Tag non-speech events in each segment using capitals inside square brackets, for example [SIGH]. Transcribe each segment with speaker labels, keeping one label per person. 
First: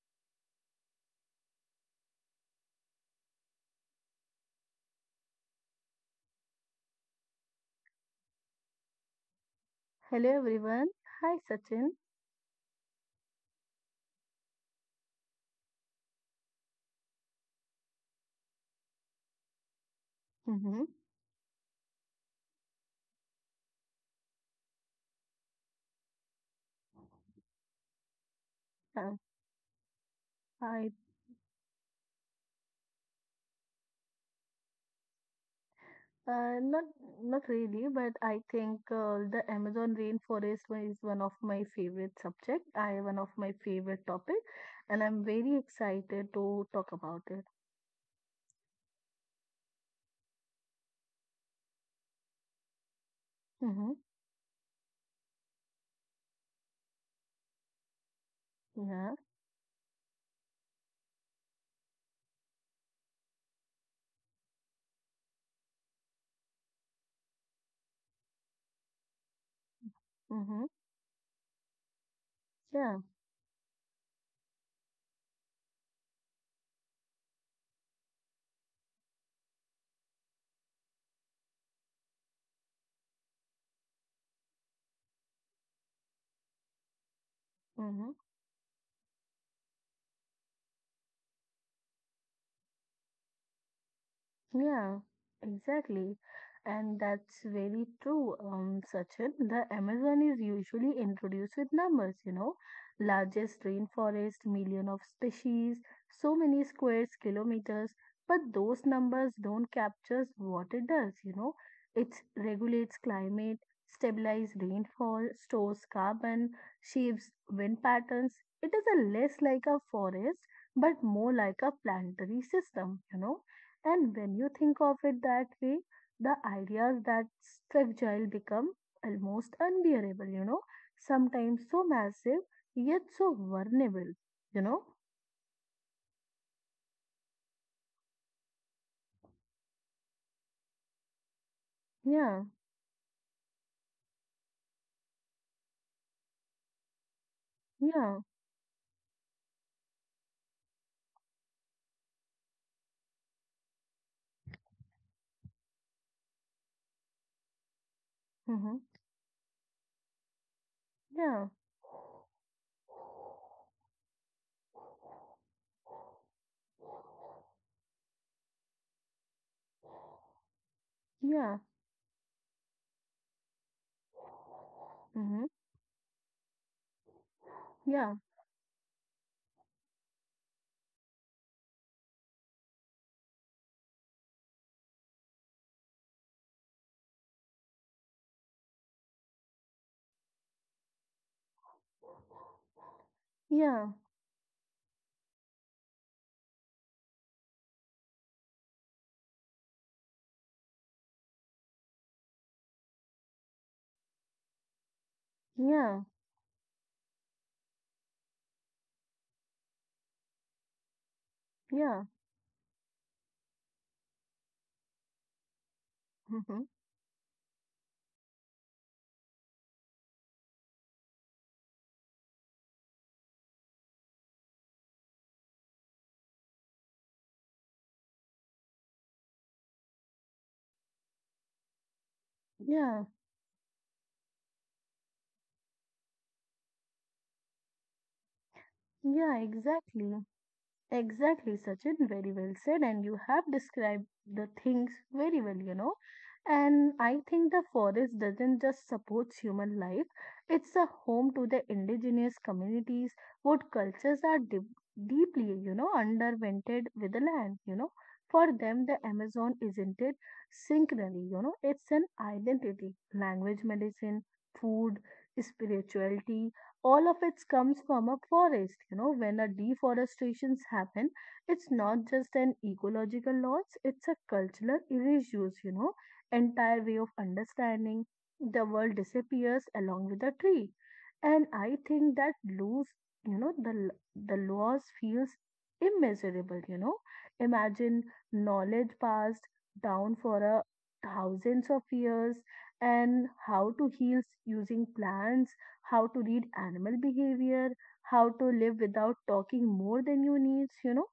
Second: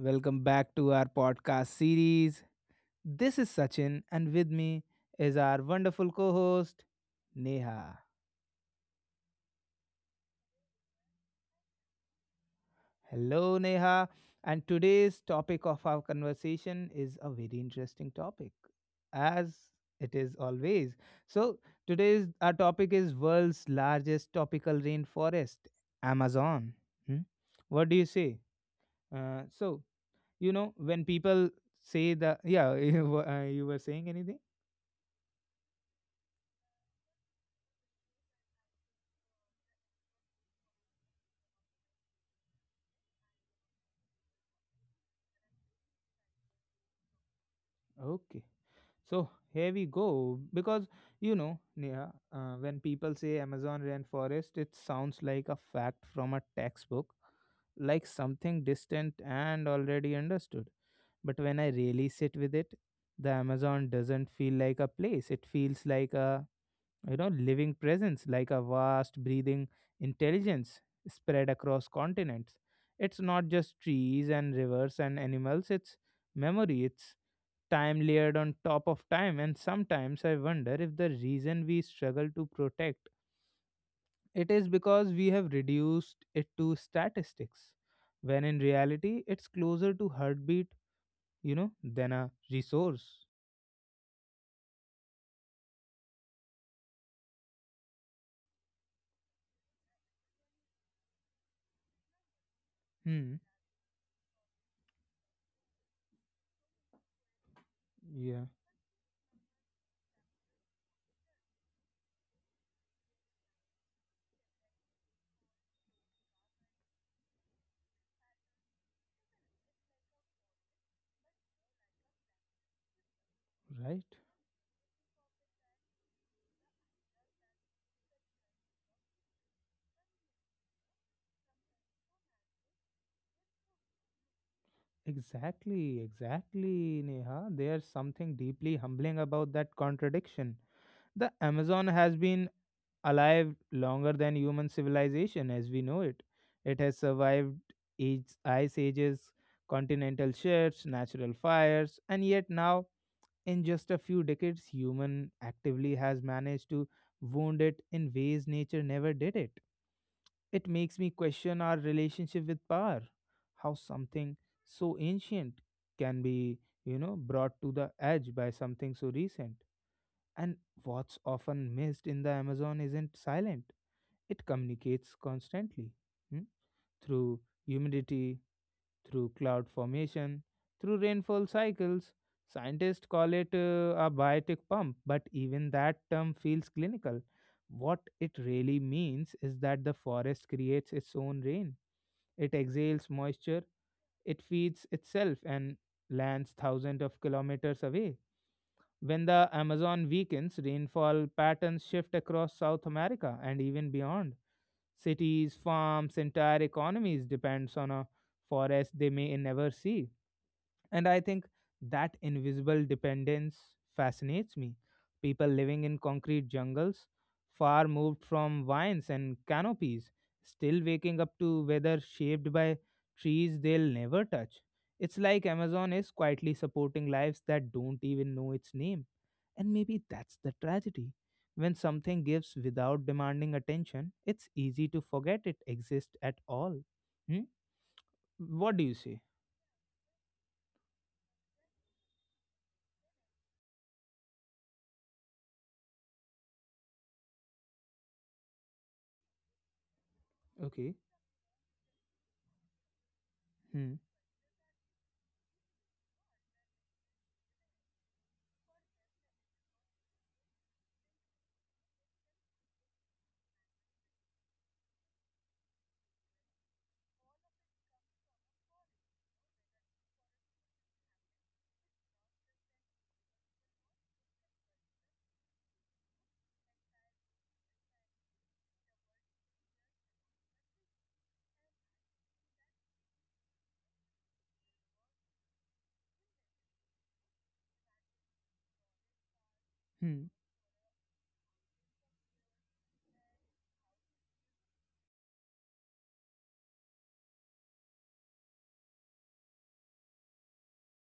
Speaker 1: Welcome back to our podcast series. This is Sachin, and with me is our wonderful co host, Neha.
Speaker 2: Hello everyone. Hi Sachin.
Speaker 1: Hello, Neha. And today's topic of our conversation is a very interesting topic, as it is
Speaker 2: Mm-hmm.
Speaker 1: always. So, today's our topic is world's largest tropical rainforest, Amazon. Hmm? What do you say?
Speaker 2: Uh,
Speaker 1: So, you know,
Speaker 2: I
Speaker 1: when people say the— Yeah. [LAUGHS] You were saying anything?
Speaker 2: not really, but I think the Amazon rainforest one is one of my favorite subject. I One of my favorite topic, and I'm very excited to talk about it.
Speaker 1: Okay, so here we go. Because, you know, Neha, when people say Amazon
Speaker 2: Mm-hmm.
Speaker 1: rainforest, it sounds like a fact from a textbook, like something distant
Speaker 2: Yeah.
Speaker 1: and already understood. But when I really sit with it, the Amazon doesn't feel like a place, it feels like a living presence, like a vast breathing
Speaker 2: Mm-hmm.
Speaker 1: intelligence spread across continents.
Speaker 2: Yeah.
Speaker 1: It's not just trees and rivers and animals, it's memory, it's time layered on top of time. And sometimes I wonder if the reason we struggle to protect it is because we have reduced it to statistics,
Speaker 2: Mm-hmm.
Speaker 1: when in reality it's closer to heartbeat, you know, than a resource.
Speaker 2: Yeah, exactly. And that's very true, Sachin. The Amazon is usually introduced with numbers, you know,
Speaker 1: Hmm.
Speaker 2: largest rainforest, million of species, so many squares, kilometers. But
Speaker 1: Yeah.
Speaker 2: those numbers don't capture what it does, you know. It regulates climate, stabilizes rainfall, stores carbon, shapes wind patterns. It is a less like a forest, but more like a planetary system, you know,
Speaker 1: Right.
Speaker 2: and when you think of it that way, the ideas that fragile become almost unbearable, you know, sometimes so massive, yet so vulnerable, you know?
Speaker 1: Exactly, exactly, Neha. There's something deeply humbling about that contradiction. The Amazon has been
Speaker 2: Yeah,
Speaker 1: alive longer than human civilization as we know it. It has survived age,
Speaker 2: yeah,
Speaker 1: ice ages, continental shifts, natural fires, and yet now, in just a few decades, human actively has managed to wound it in ways nature
Speaker 2: mm-hmm,
Speaker 1: never did it. It makes me
Speaker 2: yeah,
Speaker 1: question our relationship with power, how something so ancient can be, you know, brought to the edge by something so recent. And what's
Speaker 2: yeah,
Speaker 1: often missed in the Amazon isn't silent, it communicates
Speaker 2: mm-hmm,
Speaker 1: constantly, hmm, through
Speaker 2: yeah,
Speaker 1: humidity, through cloud formation, through rainfall cycles. Scientists call it a biotic pump, but even that term feels clinical. What it really means is that the forest creates its own rain. It exhales moisture,
Speaker 2: yeah,
Speaker 1: it feeds itself and lands thousands of kilometers away. When the Amazon weakens, rainfall patterns shift across South America and even beyond. Cities,
Speaker 2: yeah,
Speaker 1: farms, entire economies depends on a forest they may never see. And I think
Speaker 2: yeah,
Speaker 1: that invisible dependence fascinates me. People living in concrete
Speaker 2: mm-hmm,
Speaker 1: jungles, far moved from vines and canopies, still waking up to weather shaped by trees they'll never touch. It's like Amazon is quietly supporting lives that don't even know its name. And maybe that's the tragedy. When something gives without
Speaker 2: yeah,
Speaker 1: demanding attention, it's easy to forget it exists at all. Hmm? What do you say?
Speaker 2: yeah, exactly. Exactly, Sachin. Very well said. And you have described the things very well, you know. And I think the forest doesn't just support human life, it's a
Speaker 1: Okay.
Speaker 2: home to the indigenous communities, what
Speaker 1: Hmm.
Speaker 2: cultures are deep, deeply, you know, undervented with the land, you know. For them, the Amazon isn't it synchronally, you know, it's an identity, language, medicine, food, spirituality, all of it comes from a forest, you know. When a deforestations happen, it's not just an ecological loss, it's a cultural erasures, you know, entire way of understanding the world disappears along with the tree. And I think that lose, you know, the loss feels immeasurable, you know. Imagine knowledge passed down
Speaker 1: Hmm.
Speaker 2: for a thousands of years, and how to heal using plants, how to read animal behavior, how to live without talking more than you needs, you know.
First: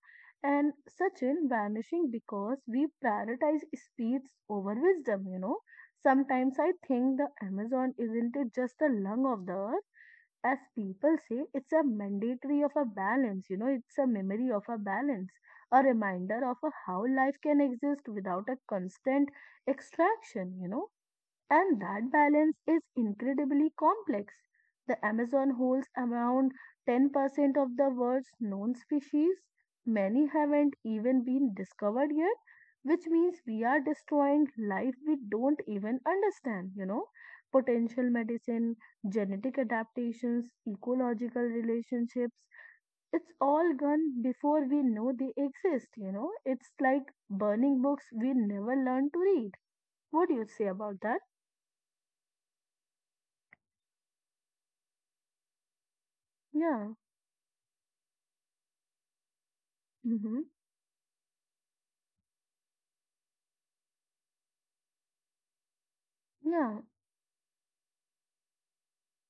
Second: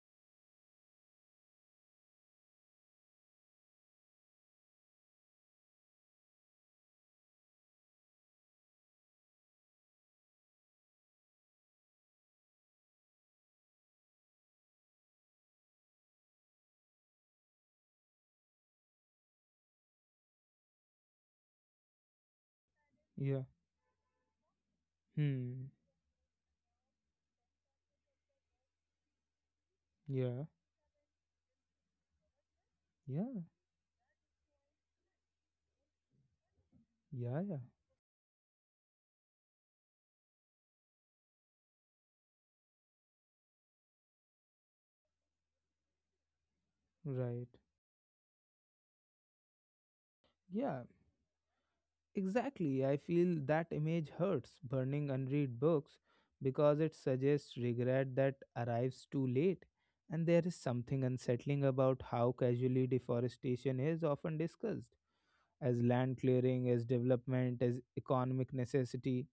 Speaker 2: And Sachin vanishing because we prioritize speeds over wisdom, you know. Sometimes I think the Amazon isn't it just the lung of the earth, as people say, it's a mandatory of a balance, you know, it's a memory of a balance, a reminder of a how life can exist without a constant extraction, you know, and that balance is
Speaker 1: Yeah.
Speaker 2: incredibly complex. The Amazon
Speaker 1: Hmm.
Speaker 2: holds around 10% of the world's known species. Many
Speaker 1: Yeah.
Speaker 2: haven't even been discovered yet, which
Speaker 1: Yeah.
Speaker 2: means we are destroying life we don't even understand, you know.
Speaker 1: Yeah. Yeah.
Speaker 2: Potential medicine, genetic adaptations, ecological relationships. It's all gone before we know they exist, you know. It's like
Speaker 1: Right.
Speaker 2: burning books we never learn to read. What do you say
Speaker 1: Yeah.
Speaker 2: about that?
Speaker 1: Exactly. I feel that image hurts burning unread books because
Speaker 2: Yeah.
Speaker 1: it suggests regret that arrives too late. And there
Speaker 2: Mm-hmm.
Speaker 1: is something unsettling about how casually deforestation is often discussed as land clearing,
Speaker 2: Yeah.
Speaker 1: as development, as economic necessity.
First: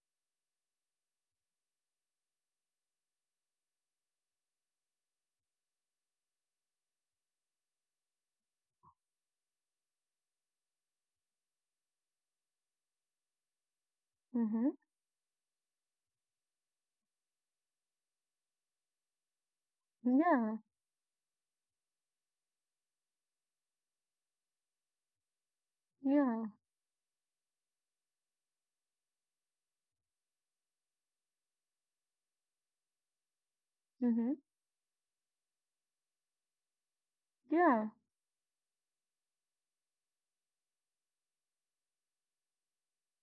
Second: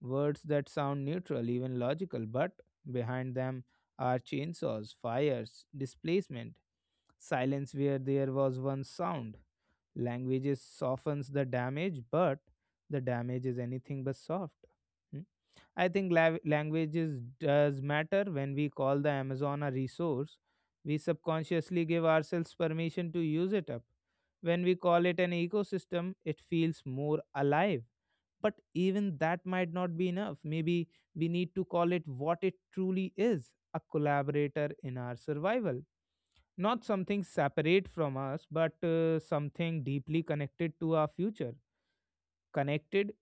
Speaker 1: Words that sound neutral, even logical, but behind them are chainsaws, fires, displacement, silence where there was once sound. Languages softens the damage, but the damage is anything but soft.
Speaker 2: Mm-hmm.
Speaker 1: Hmm? I think languages does matter when we call the Amazon a resource.
Speaker 2: Yeah.
Speaker 1: We subconsciously give ourselves permission to use it up. When we call it an ecosystem, it
Speaker 2: Yeah.
Speaker 1: feels more alive. But even that might not be enough. Maybe we need to call it what it truly is, a
Speaker 2: Mm-hmm.
Speaker 1: collaborator in our survival. Not something
Speaker 2: Yeah.
Speaker 1: separate from us, but something deeply connected to our future, connected,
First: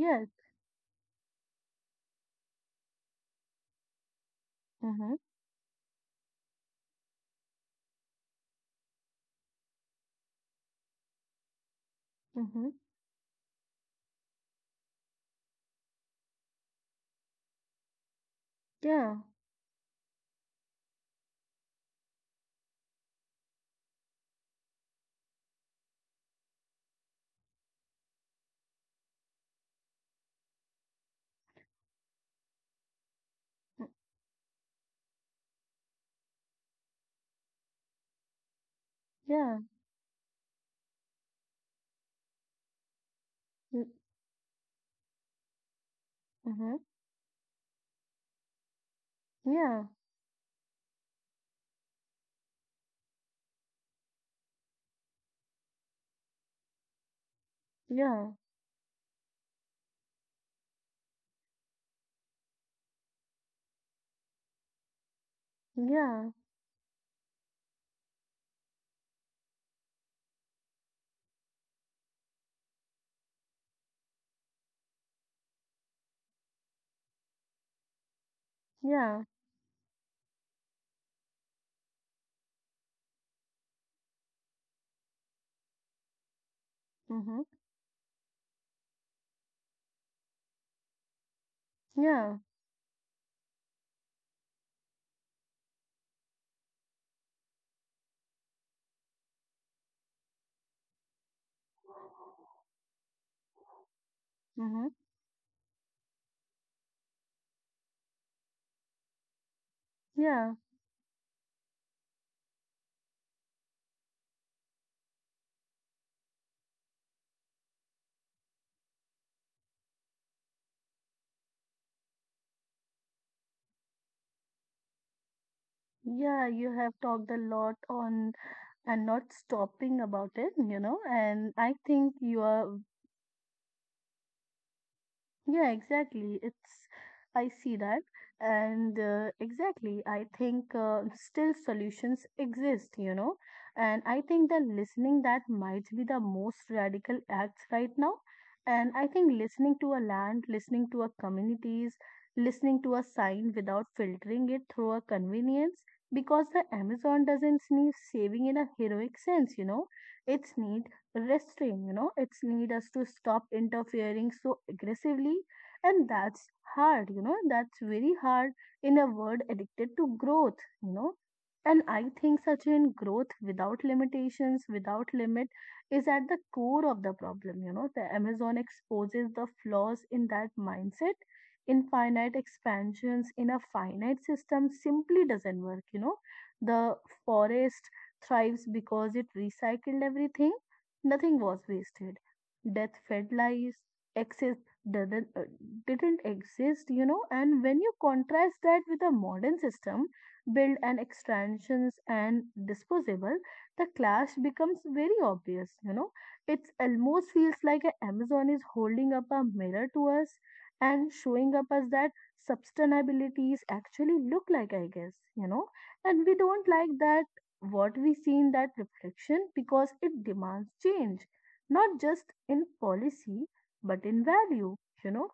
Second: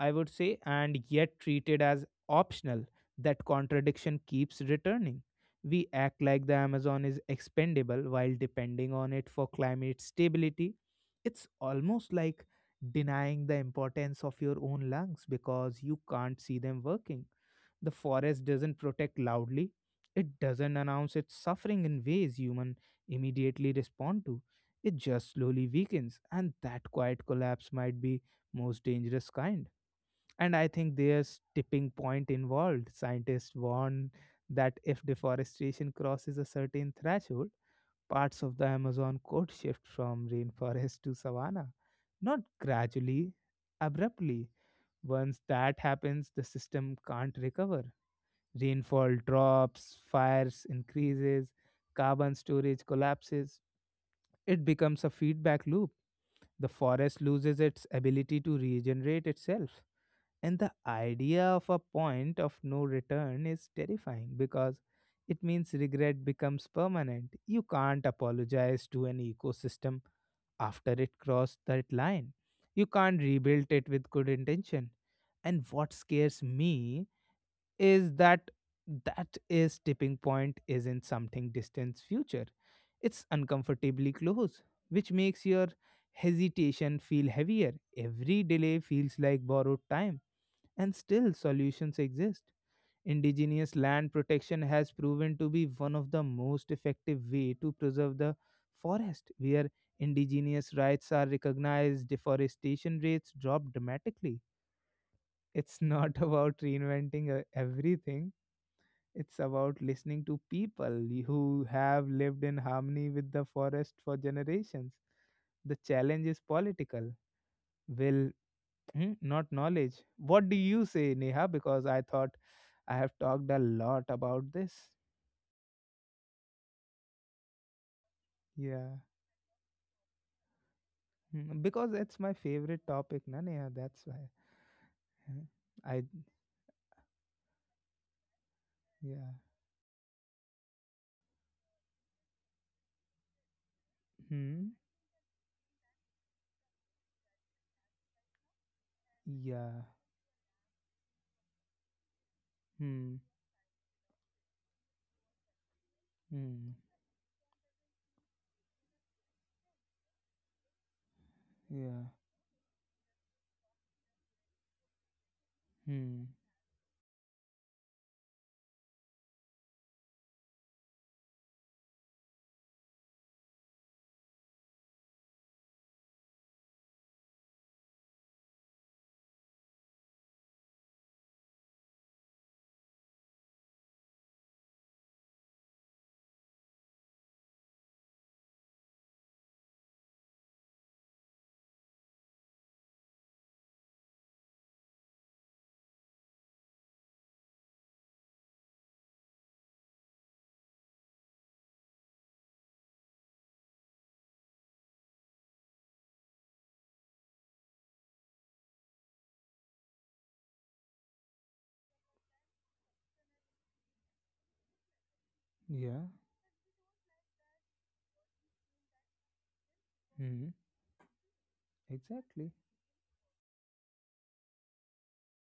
Speaker 1: I would say, and yet treated as optional. That contradiction keeps
Speaker 2: Mm-hmm.
Speaker 1: returning. We act like the Amazon is expendable while depending on it for climate stability. It's almost like
Speaker 2: Mm-hmm.
Speaker 1: denying the importance of your own lungs because you can't see them working. The forest doesn't
Speaker 2: Yeah.
Speaker 1: protect loudly, it doesn't announce its suffering in ways human immediately respond to. It just slowly weakens, and that quiet collapse might be most dangerous kind. And I think there's tipping point involved. Scientists
Speaker 2: Mm.
Speaker 1: warn that if deforestation crosses a certain threshold, parts of the Amazon could
Speaker 2: Yeah.
Speaker 1: shift from rainforest to savanna. Not gradually,
Speaker 2: Mm.
Speaker 1: abruptly. Once that happens, the
Speaker 2: Mm-hmm.
Speaker 1: system can't recover. Rainfall
Speaker 2: Yeah. Yeah.
Speaker 1: drops, fires increases, carbon storage collapses. It becomes a feedback loop. The forest loses its
Speaker 2: Yeah.
Speaker 1: ability to regenerate itself. And the idea of a point of no return is terrifying because it means regret
Speaker 2: Yeah.
Speaker 1: becomes permanent. You can't apologize to an ecosystem after it crossed that line. You can't rebuild it with good intention. And what scares me is that that is tipping point is in something distant future. It's uncomfortably close, which makes your hesitation feel
Speaker 2: Mm-hmm.
Speaker 1: heavier. Every delay feels like borrowed time, and still, solutions
Speaker 2: Yeah.
Speaker 1: exist. Indigenous land protection has proven to be one of the most effective way to preserve the forest, where indigenous rights are recognized, deforestation rates drop dramatically.
Speaker 2: Mm-hmm.
Speaker 1: It's not [LAUGHS] about reinventing everything. It's about listening to
Speaker 2: Yeah.
Speaker 1: people who have lived in harmony with the forest for generations. The challenge is political will, not knowledge. What do you say, Neha? Because I thought I have talked a lot about this.
Speaker 2: Yeah. You have talked a lot on
Speaker 1: Yeah.
Speaker 2: and not stopping about it, you know, and I
Speaker 1: Because
Speaker 2: think
Speaker 1: it's my
Speaker 2: you are.
Speaker 1: favorite topic, na Neha, that's why. Huh?
Speaker 2: Yeah,
Speaker 1: I
Speaker 2: exactly. It's I see that, and
Speaker 1: Yeah.
Speaker 2: exactly, I think still solutions exist, you know, and I think that
Speaker 1: Hmm.
Speaker 2: listening that might be the most radical acts right now, and I think listening
Speaker 1: Yeah.
Speaker 2: to a land, listening to a communities, listening to a
Speaker 1: Hmm.
Speaker 2: sign without filtering it through a convenience, because the
Speaker 1: Hmm.
Speaker 2: Amazon doesn't need saving in a heroic sense, you know, it needs restraint, you
Speaker 1: Yeah.
Speaker 2: know. It's need us to stop interfering so aggressively, and
Speaker 1: Hmm.
Speaker 2: that's hard, you know, that's very hard in a world addicted to growth, you know. And I think Sachin growth without limitations, without limit, is at the core of the problem, you know. The Amazon exposes the flaws in that mindset. Infinite expansions in a finite system simply doesn't work, you know. The forest thrives because it recycled everything. Nothing was wasted. Death fed lies, excess didn't, uh, didn't exist, you know. And when you contrast that with a modern system built on extractions and disposable, the clash becomes very obvious, you know. It almost feels like a Amazon is holding up a mirror to us and showing up us that sustainabilities actually look like, I guess, you know.
Speaker 1: Yeah.
Speaker 2: And we don't like that what we see in that reflection because it
Speaker 1: Hmm.
Speaker 2: demands change, not just
Speaker 1: Exactly.
Speaker 2: in policy, but in value. You know,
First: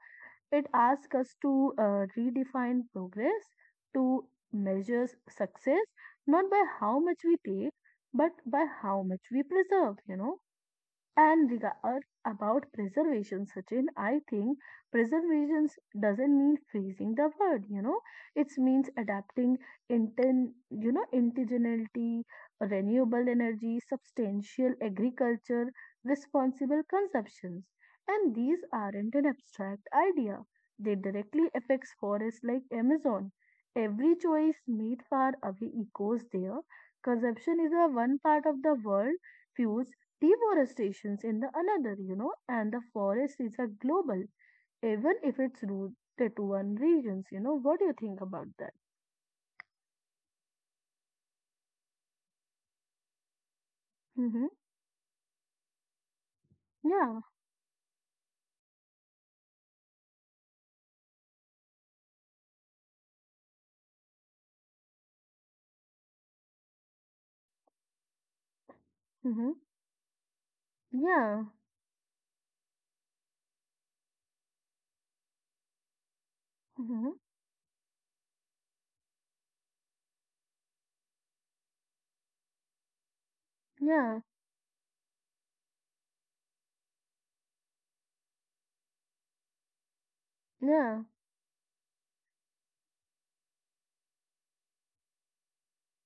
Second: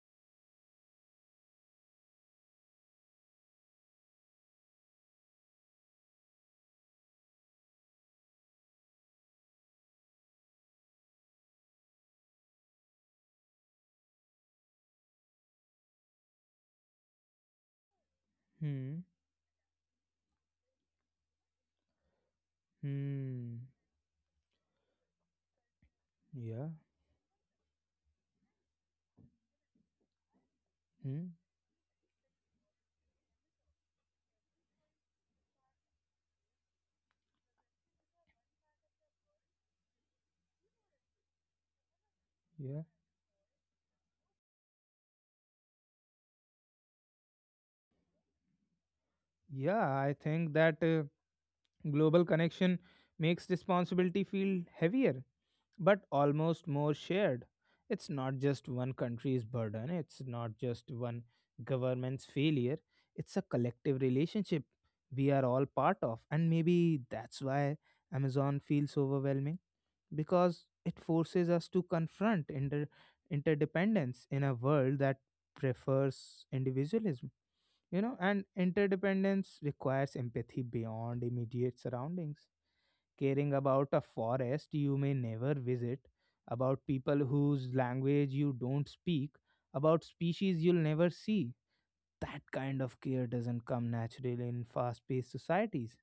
Speaker 2: it asks us to redefine progress, to measure success, not by how much we take, but by how much we preserve, you know, and regard about preservation, Sachin. I think preservation doesn't mean freezing the word, you know. It means
Speaker 1: Hmm.
Speaker 2: adapting you know, indigeneity, renewable
Speaker 1: Hmm.
Speaker 2: energy, substantial agriculture,
Speaker 1: Yeah.
Speaker 2: responsible consumptions. And these aren't an abstract idea. They
Speaker 1: Hmm.
Speaker 2: directly affects forests like Amazon. Every choice made far away echoes there. Consumption is a one part of the world fuels deforestation in the another, you know, and the
Speaker 1: Yeah.
Speaker 2: forest is a global, even if it's rooted to one regions, you know. What do you think about that?
Speaker 1: Yeah, I think that global connection makes responsibility
Speaker 2: Mm-hmm.
Speaker 1: feel heavier but almost more
Speaker 2: Yeah.
Speaker 1: shared. It's not just one country's burden, it's not just one government's failure, it's a collective relationship we are all part of. And maybe that's why Amazon feels
Speaker 2: Mm-hmm.
Speaker 1: overwhelming because it
Speaker 2: Yeah.
Speaker 1: forces us to confront interdependence in a world that prefers
Speaker 2: Mm-hmm.
Speaker 1: individualism. You know, and interdependence requires empathy beyond immediate surroundings, caring about a
Speaker 2: Yeah.
Speaker 1: forest you may never visit, about people whose language you don't speak, about species you'll
Speaker 2: Yeah.
Speaker 1: never see. That kind of care doesn't come naturally in fast paced societies.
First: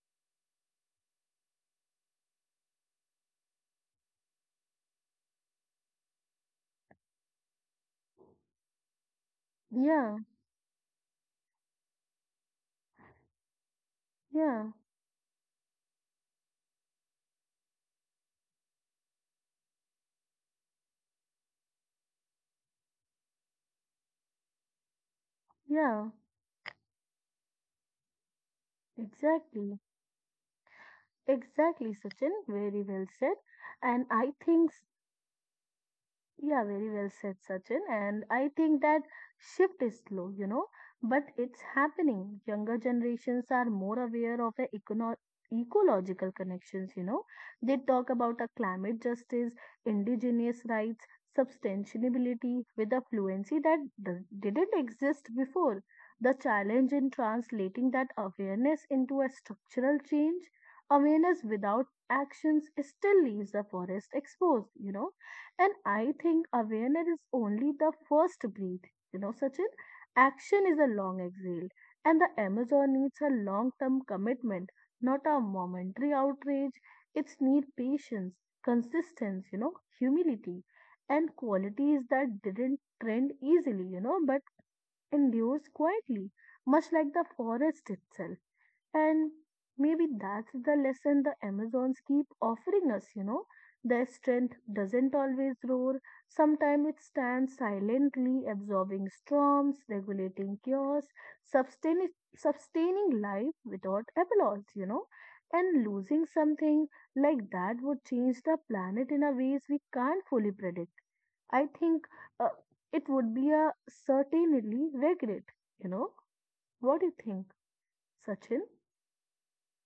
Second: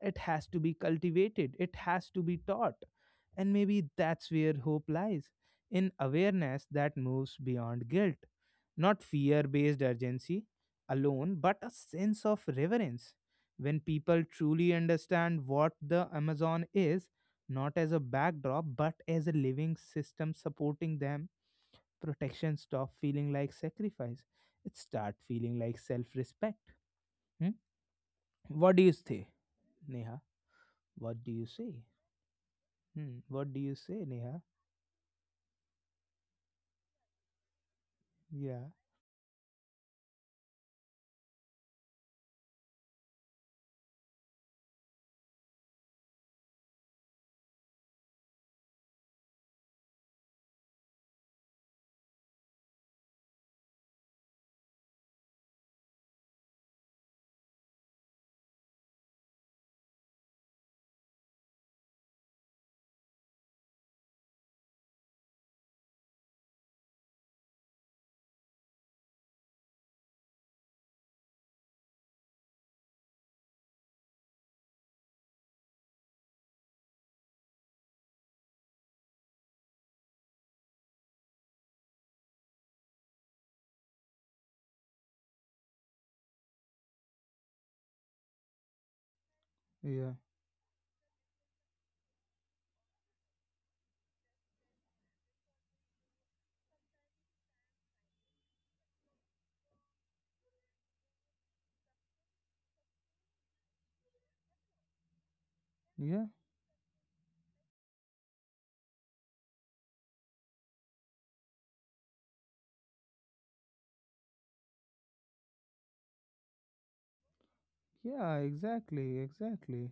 Speaker 1: It has to be cultivated, it has to be taught. And maybe that's where hope lies, in awareness that moves beyond guilt. Not fear based
Speaker 2: Yeah.
Speaker 1: urgency alone, but a sense of reverence. When people truly
Speaker 2: Yeah.
Speaker 1: understand what the Amazon is, not as a backdrop, but as a living system supporting them, protection stop feeling like sacrifice. It start feeling like
Speaker 2: Yeah.
Speaker 1: self-respect. Hmm? What do you say,
Speaker 2: Exactly.
Speaker 1: Neha? What do you say?
Speaker 2: Exactly, Sachin. Very well
Speaker 1: Hmm.
Speaker 2: said.
Speaker 1: What do you say,
Speaker 2: And
Speaker 1: Neha?
Speaker 2: I think. Yeah, very well said, Sachin. And I
Speaker 1: Yeah,
Speaker 2: think that shift is slow, you know, but it's happening. Younger generations are more aware of the ecological connections, you know. They talk about a climate justice, indigenous rights, sustainability with a fluency that didn't exist before. The challenge in translating that awareness into a structural change, awareness without actions still leaves the forest exposed, you know, and I think awareness is only the first breath. You know, Sachin, action is a long exhale, and the Amazon needs a long term commitment, not a momentary outrage. It's need patience, consistency, you know, humility, and qualities that didn't trend easily, you know, but endures quietly, much like the forest itself. And maybe
Speaker 1: yeah,
Speaker 2: that's the lesson the Amazons keep offering us, you know. Their strength doesn't always roar. Sometimes it stands silently, absorbing storms, regulating chaos, sustaining, sustaining life without applause, you know. And
Speaker 1: yeah,
Speaker 2: losing something like that would change the planet in a ways we can't fully predict. I think uh, it would be a certainly regret, you know. What do you think,
Speaker 1: yeah.
Speaker 2: Sachin?
Speaker 1: Exactly, exactly.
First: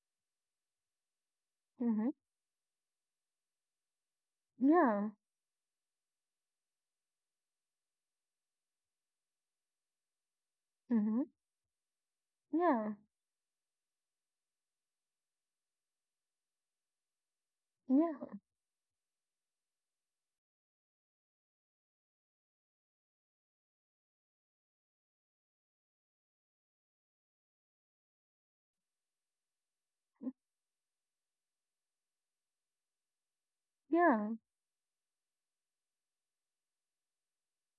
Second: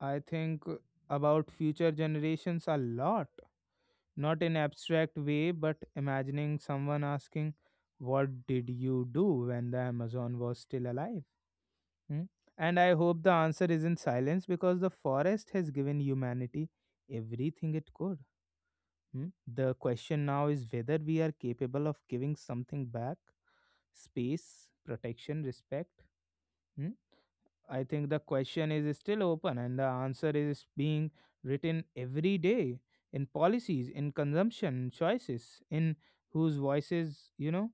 Speaker 1: I think about future
Speaker 2: Hmm.
Speaker 1: generations a lot, not in
Speaker 2: Yeah.
Speaker 1: abstract way, but imagining someone asking, "What did you do when the Amazon was still
Speaker 2: Mm-hmm.
Speaker 1: alive?" Hmm? And I
Speaker 2: Yeah.
Speaker 1: hope the answer isn't silence because the forest has given humanity everything it could.
Speaker 2: Yeah.
Speaker 1: Hmm? The question now is whether we are capable of giving something back, space, protection, respect. Hmm. I think the question is still open and the answer is being written every day in policies, in
Speaker 2: Yeah.
Speaker 1: consumption choices, in whose voices, you know,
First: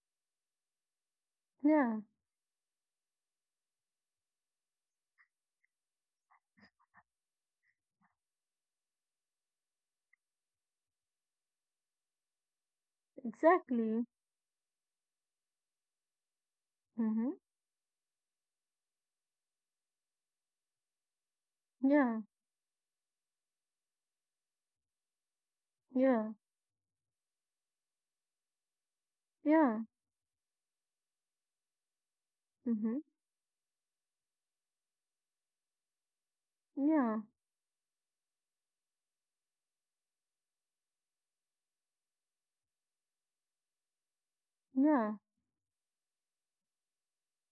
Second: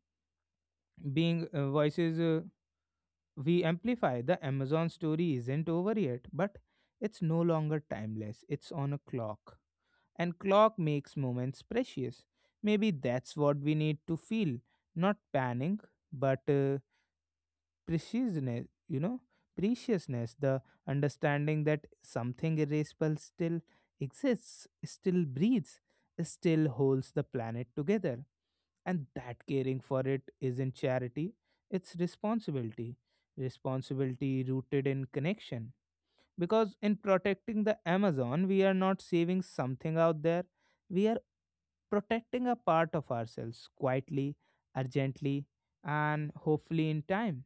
Speaker 1: being
Speaker 2: Yeah.
Speaker 1: voices we amplify. The Amazon story isn't over yet, but it's no longer timeless. It's on a clock. And clock makes moments precious. Maybe that's what we need
Speaker 2: Exactly.
Speaker 1: to feel, not panic, but
Speaker 2: Mm-hmm.
Speaker 1: preciousness, the understanding that
Speaker 2: Yeah.
Speaker 1: something irreplaceable still exists, still breathes,
Speaker 2: Yeah.
Speaker 1: still holds the planet together. And that
Speaker 2: Yeah.
Speaker 1: caring for it isn't charity, it's
Speaker 2: Mm-hmm.
Speaker 1: responsibility. Responsibility rooted in connection. Because in
Speaker 2: Yeah.
Speaker 1: protecting the Amazon, we are not saving something out there, we are protecting a part of ourselves, quietly,
Speaker 2: Yeah.
Speaker 1: urgently, and hopefully in time.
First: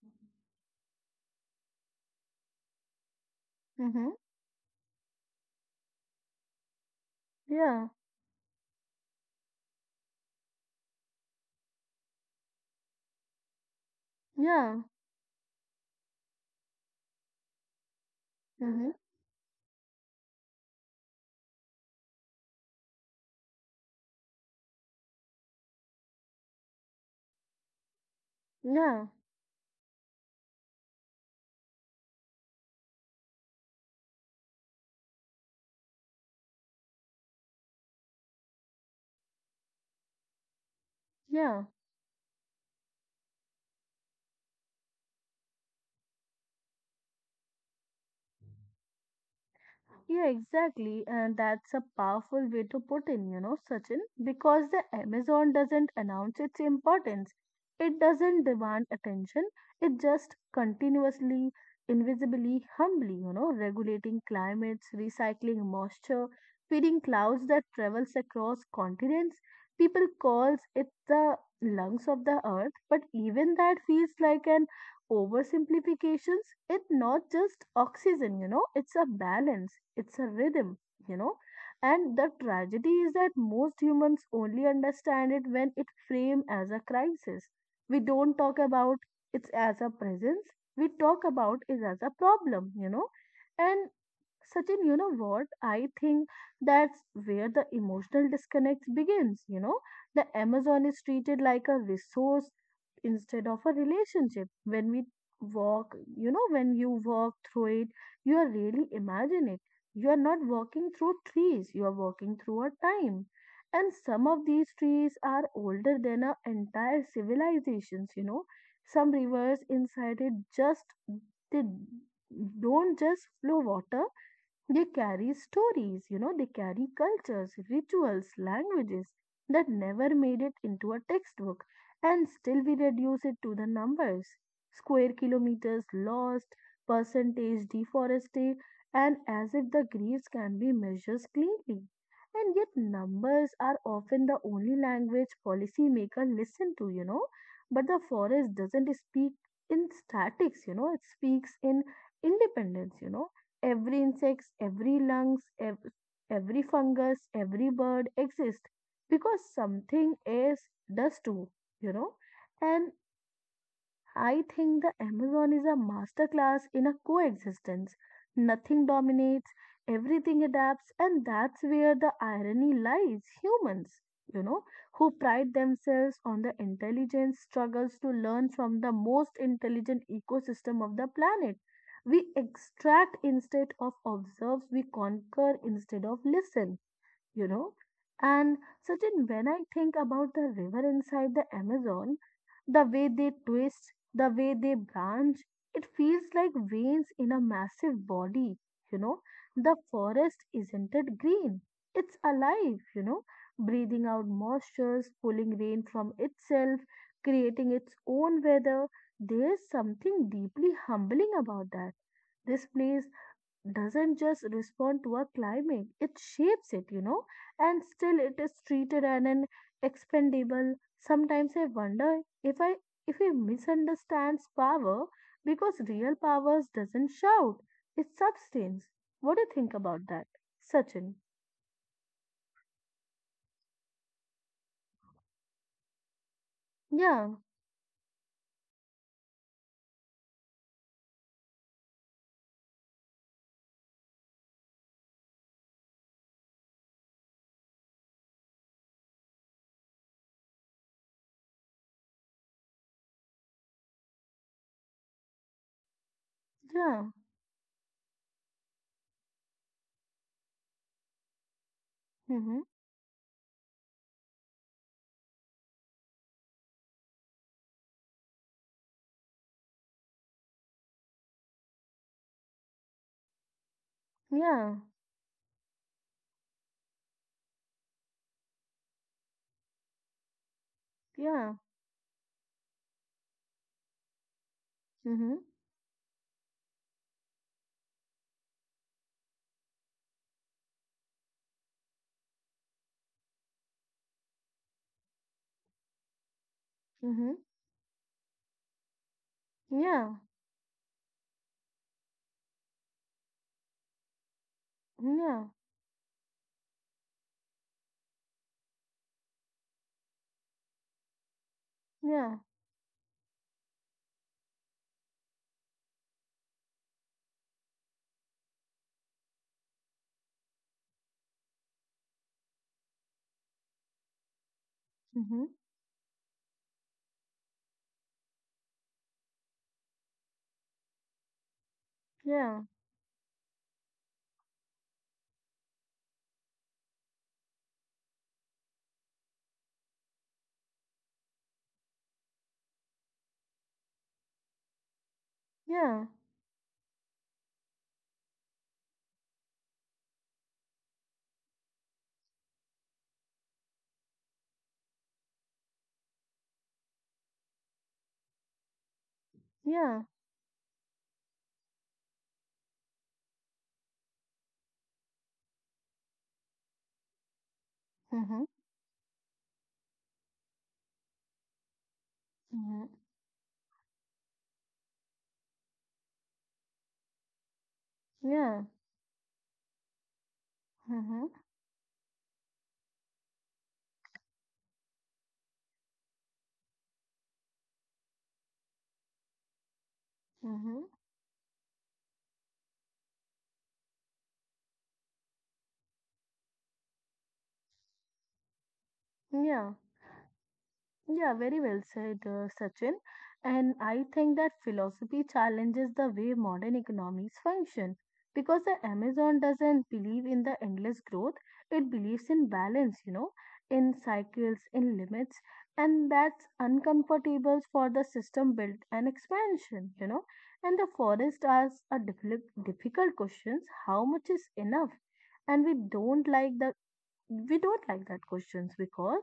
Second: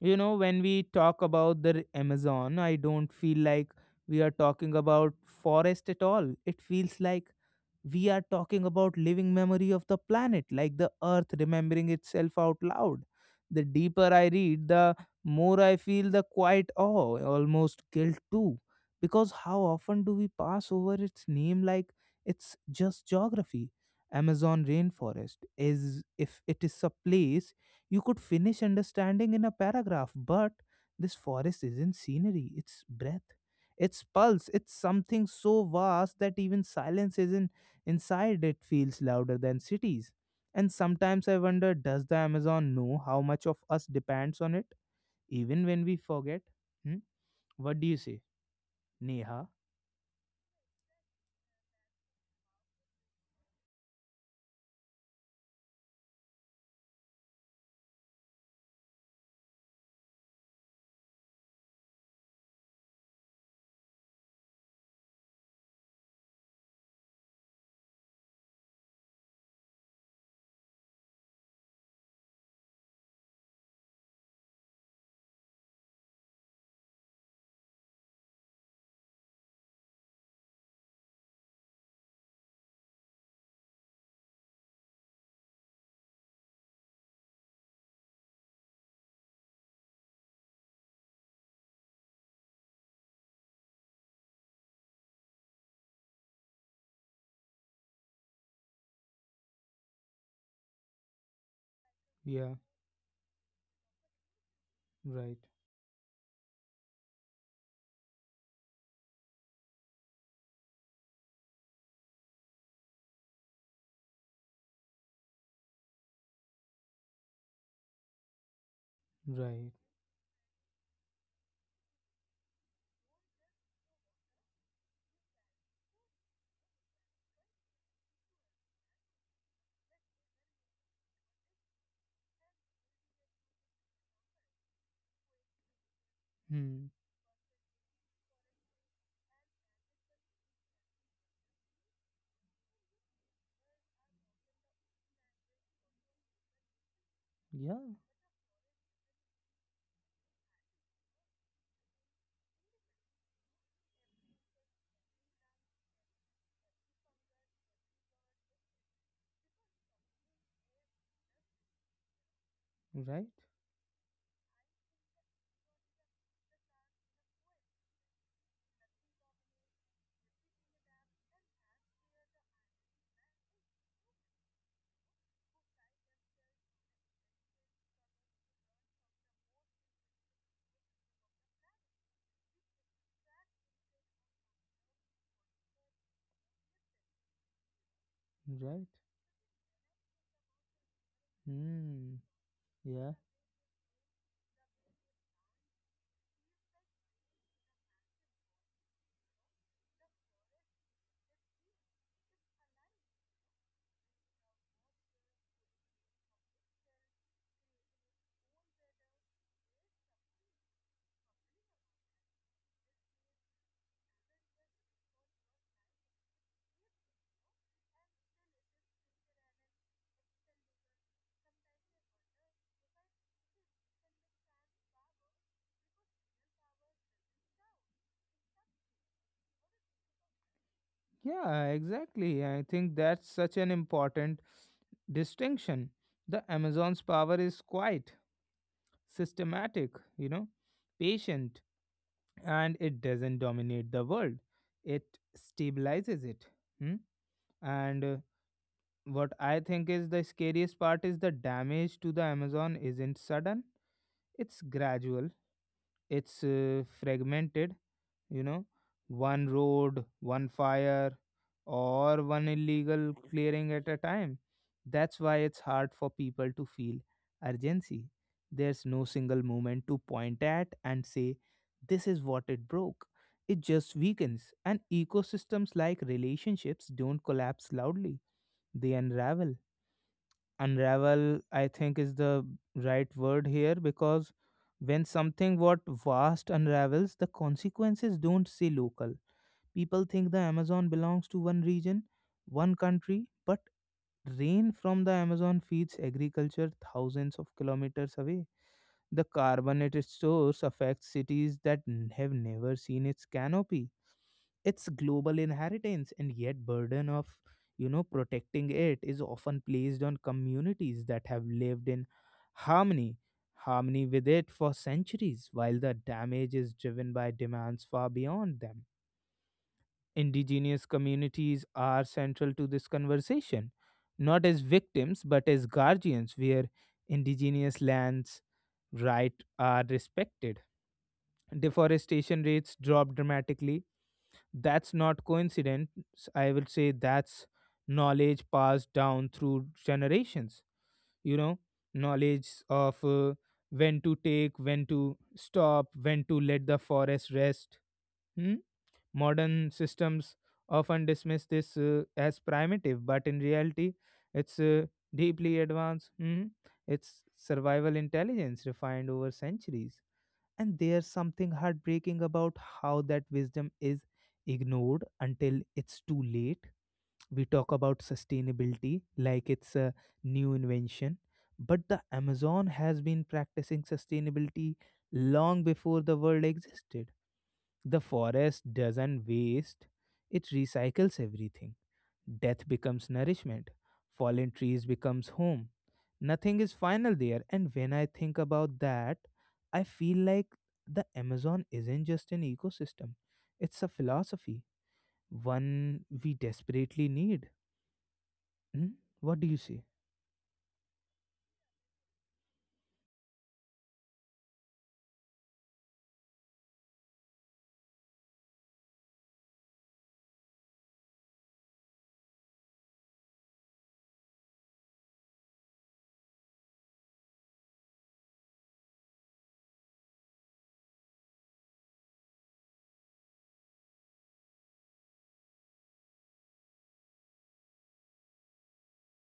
Speaker 1: You know, when we talk about the Amazon, I don't feel like
Speaker 2: Mm-hmm.
Speaker 1: we are talking about forest at all, it feels like
Speaker 2: Yeah.
Speaker 1: we are talking about living memory of the planet, like the earth remembering itself out loud. The deeper I read,
Speaker 2: Yeah.
Speaker 1: the more I feel the quiet awe, almost guilt too.
Speaker 2: Mm-hmm.
Speaker 1: Because how often do we pass over its name like it's just geography? Amazon rainforest is— if it is a place you could finish
Speaker 2: Yeah.
Speaker 1: understanding in a paragraph, but this forest isn't scenery, it's breath, its pulse, it's something so vast that even silence isn't. Inside, it feels louder than cities. And sometimes I
Speaker 2: Yeah.
Speaker 1: wonder, does the Amazon know how much of us depends on it, even when we forget? Hmm? What do you say, Neha?
Speaker 2: Yeah, exactly. And that's a powerful way to put in, you know, Sachin, because the Amazon doesn't announce its importance. It doesn't demand attention. It just continuously, invisibly, humbly, you know, regulating climates, recycling moisture, feeding clouds that travels across continents. People calls it the lungs of the earth, but even that feels like an oversimplifications. It's not just oxygen, you know, it's a balance, it's a rhythm, you know. And the tragedy is that most humans only understand it when it framed as a crisis. We don't talk about it as a presence, we talk about it as a problem, you know. And Sachin, you know what? I think that's where the emotional disconnect begins. You know, the Amazon is treated like a
Speaker 1: Yeah,
Speaker 2: resource instead of a relationship. When we
Speaker 1: right,
Speaker 2: Walk, you know, when you walk through it, you are really imagine it. You are not walking through trees, you are walking through a time. And some of these trees are older than our entire civilizations, you know. Some rivers
Speaker 1: right.
Speaker 2: inside it just they don't just flow water, they carry stories, you know, they carry cultures, rituals, languages that never made it into a textbook, and still we reduce it to the numbers, square kilometers lost,
Speaker 1: Hmm.
Speaker 2: percentage deforested, and as if the griefs can be measured cleanly. And yet, numbers are often the only language policymakers listen to, you know.
Speaker 1: Yeah,
Speaker 2: But the forest doesn't speak in statics, you know, it speaks in independence, you know. Every insect, every lungs, ev- Every fungus, every bird exists because something else does too, you know. And
Speaker 1: right,
Speaker 2: I think the Amazon is a masterclass in a coexistence. Nothing dominates, everything adapts, and that's where the irony lies. Humans, you know, who pride themselves on the intelligence, struggles to learn from the most intelligent ecosystem of the planet. We extract instead of observe, we conquer instead of listen, you know. And
Speaker 1: right.
Speaker 2: Sachin, when I think about the river inside the
Speaker 1: Hmm.
Speaker 2: Amazon, the way
Speaker 1: Yeah.
Speaker 2: they twist, the way they branch, it feels like veins in a massive body, you know. The forest isn't it green? It's alive, you know, breathing out moisture, pulling rain from itself, creating its own weather. There's something deeply humbling about that. This place doesn't just respond to our climate, it shapes it, you know, and still it is treated as an expendable. Sometimes I wonder if he misunderstands power because real powers doesn't shout, it's substance. What do you think about that, Sachin?
Speaker 1: Yeah, exactly. I think that's such an important distinction. The Amazon's
Speaker 2: Yeah,
Speaker 1: power is quite systematic, you know, patient, and it doesn't dominate the world, it stabilizes it. Hmm? And what I think is the scariest part is the damage to the Amazon isn't sudden, it's gradual, it's
Speaker 2: yeah,
Speaker 1: fragmented, you know, one road, one fire, or one
Speaker 2: mm-hmm,
Speaker 1: illegal clearing at a time. That's why it's hard for people to feel urgency. There's no single moment to point at and say this is what it broke, it just weakens, and
Speaker 2: yeah,
Speaker 1: ecosystems, like relationships, don't collapse loudly, they unravel. Unravel,
Speaker 2: yeah,
Speaker 1: I think, is the right word here because when
Speaker 2: mm-hmm,
Speaker 1: something what vast unravels, the consequences don't say local. People think the Amazon belongs to one region, one country, but rain from the Amazon feeds agriculture thousands
Speaker 2: mm-hmm,
Speaker 1: of kilometers away. The carbon it
Speaker 2: yeah,
Speaker 1: stores affects cities that have never seen its canopy. It's global
Speaker 2: yeah,
Speaker 1: inheritance, and yet burden of protecting it is often placed on communities that have lived in
Speaker 2: yeah,
Speaker 1: harmony harmony with it for centuries while the damage is driven by demands far beyond them. Indigenous communities are central to this conversation, not as victims but
Speaker 2: mm-hmm,
Speaker 1: as guardians, where indigenous lands' rights are respected. Deforestation
Speaker 2: yeah,
Speaker 1: rates drop dramatically. That's not coincidence. I will say that's knowledge passed down through generations. You know, knowledge of when to take, when to stop,
Speaker 2: yeah,
Speaker 1: when to let the forest rest. Hmm? Modern systems often dismiss this as primitive, but in reality, it's deeply advanced. Mhm. It's survival intelligence refined over centuries.
Speaker 2: yeah,
Speaker 1: And there's something heartbreaking about how that wisdom is ignored until it's too late. We talk about
Speaker 2: mm-hmm,
Speaker 1: sustainability like it's a new invention, but the Amazon
Speaker 2: mm-hmm,
Speaker 1: has been practicing sustainability long before the world existed. The
Speaker 2: yeah.
Speaker 1: forest doesn't waste, it recycles
Speaker 2: Mm-hmm.
Speaker 1: everything. Death becomes nourishment, fallen trees becomes home. Nothing is final there, and when I think about that, I feel like
Speaker 2: Mm-hmm.
Speaker 1: the Amazon isn't just an ecosystem, it's a philosophy, one we desperately need. Hmm? What do you
Speaker 2: Yeah,
Speaker 1: say?
Speaker 2: yeah, very well said, Sachin. And I think that philosophy challenges the way modern economies function because the Amazon doesn't believe in the endless growth, it believes in balance, you know, in cycles, in limits, and that's uncomfortable for the system built and expansion, you know. And the forest asks a difficult questions, how much is enough? And we don't like that questions. Because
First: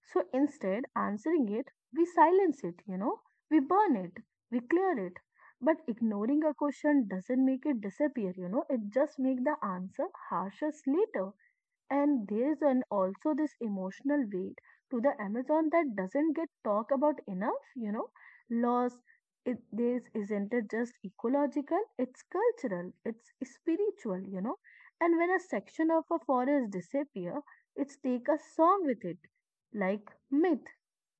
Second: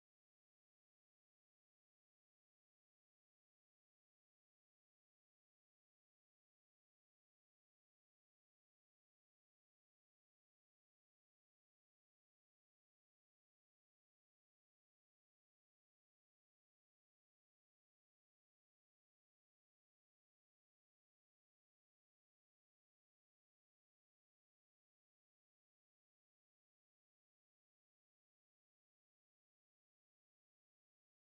Speaker 2: So instead, answering it, we silence it, we burn it, we clear it. But ignoring a question doesn't make it disappear, it just makes the answer harsher later. And there's an also this emotional weight to the Amazon that doesn't get talked about enough. Loss, it this isn't it just ecological, it's cultural, it's spiritual. And when a section of a forest disappear, it's take a song with it, like myth,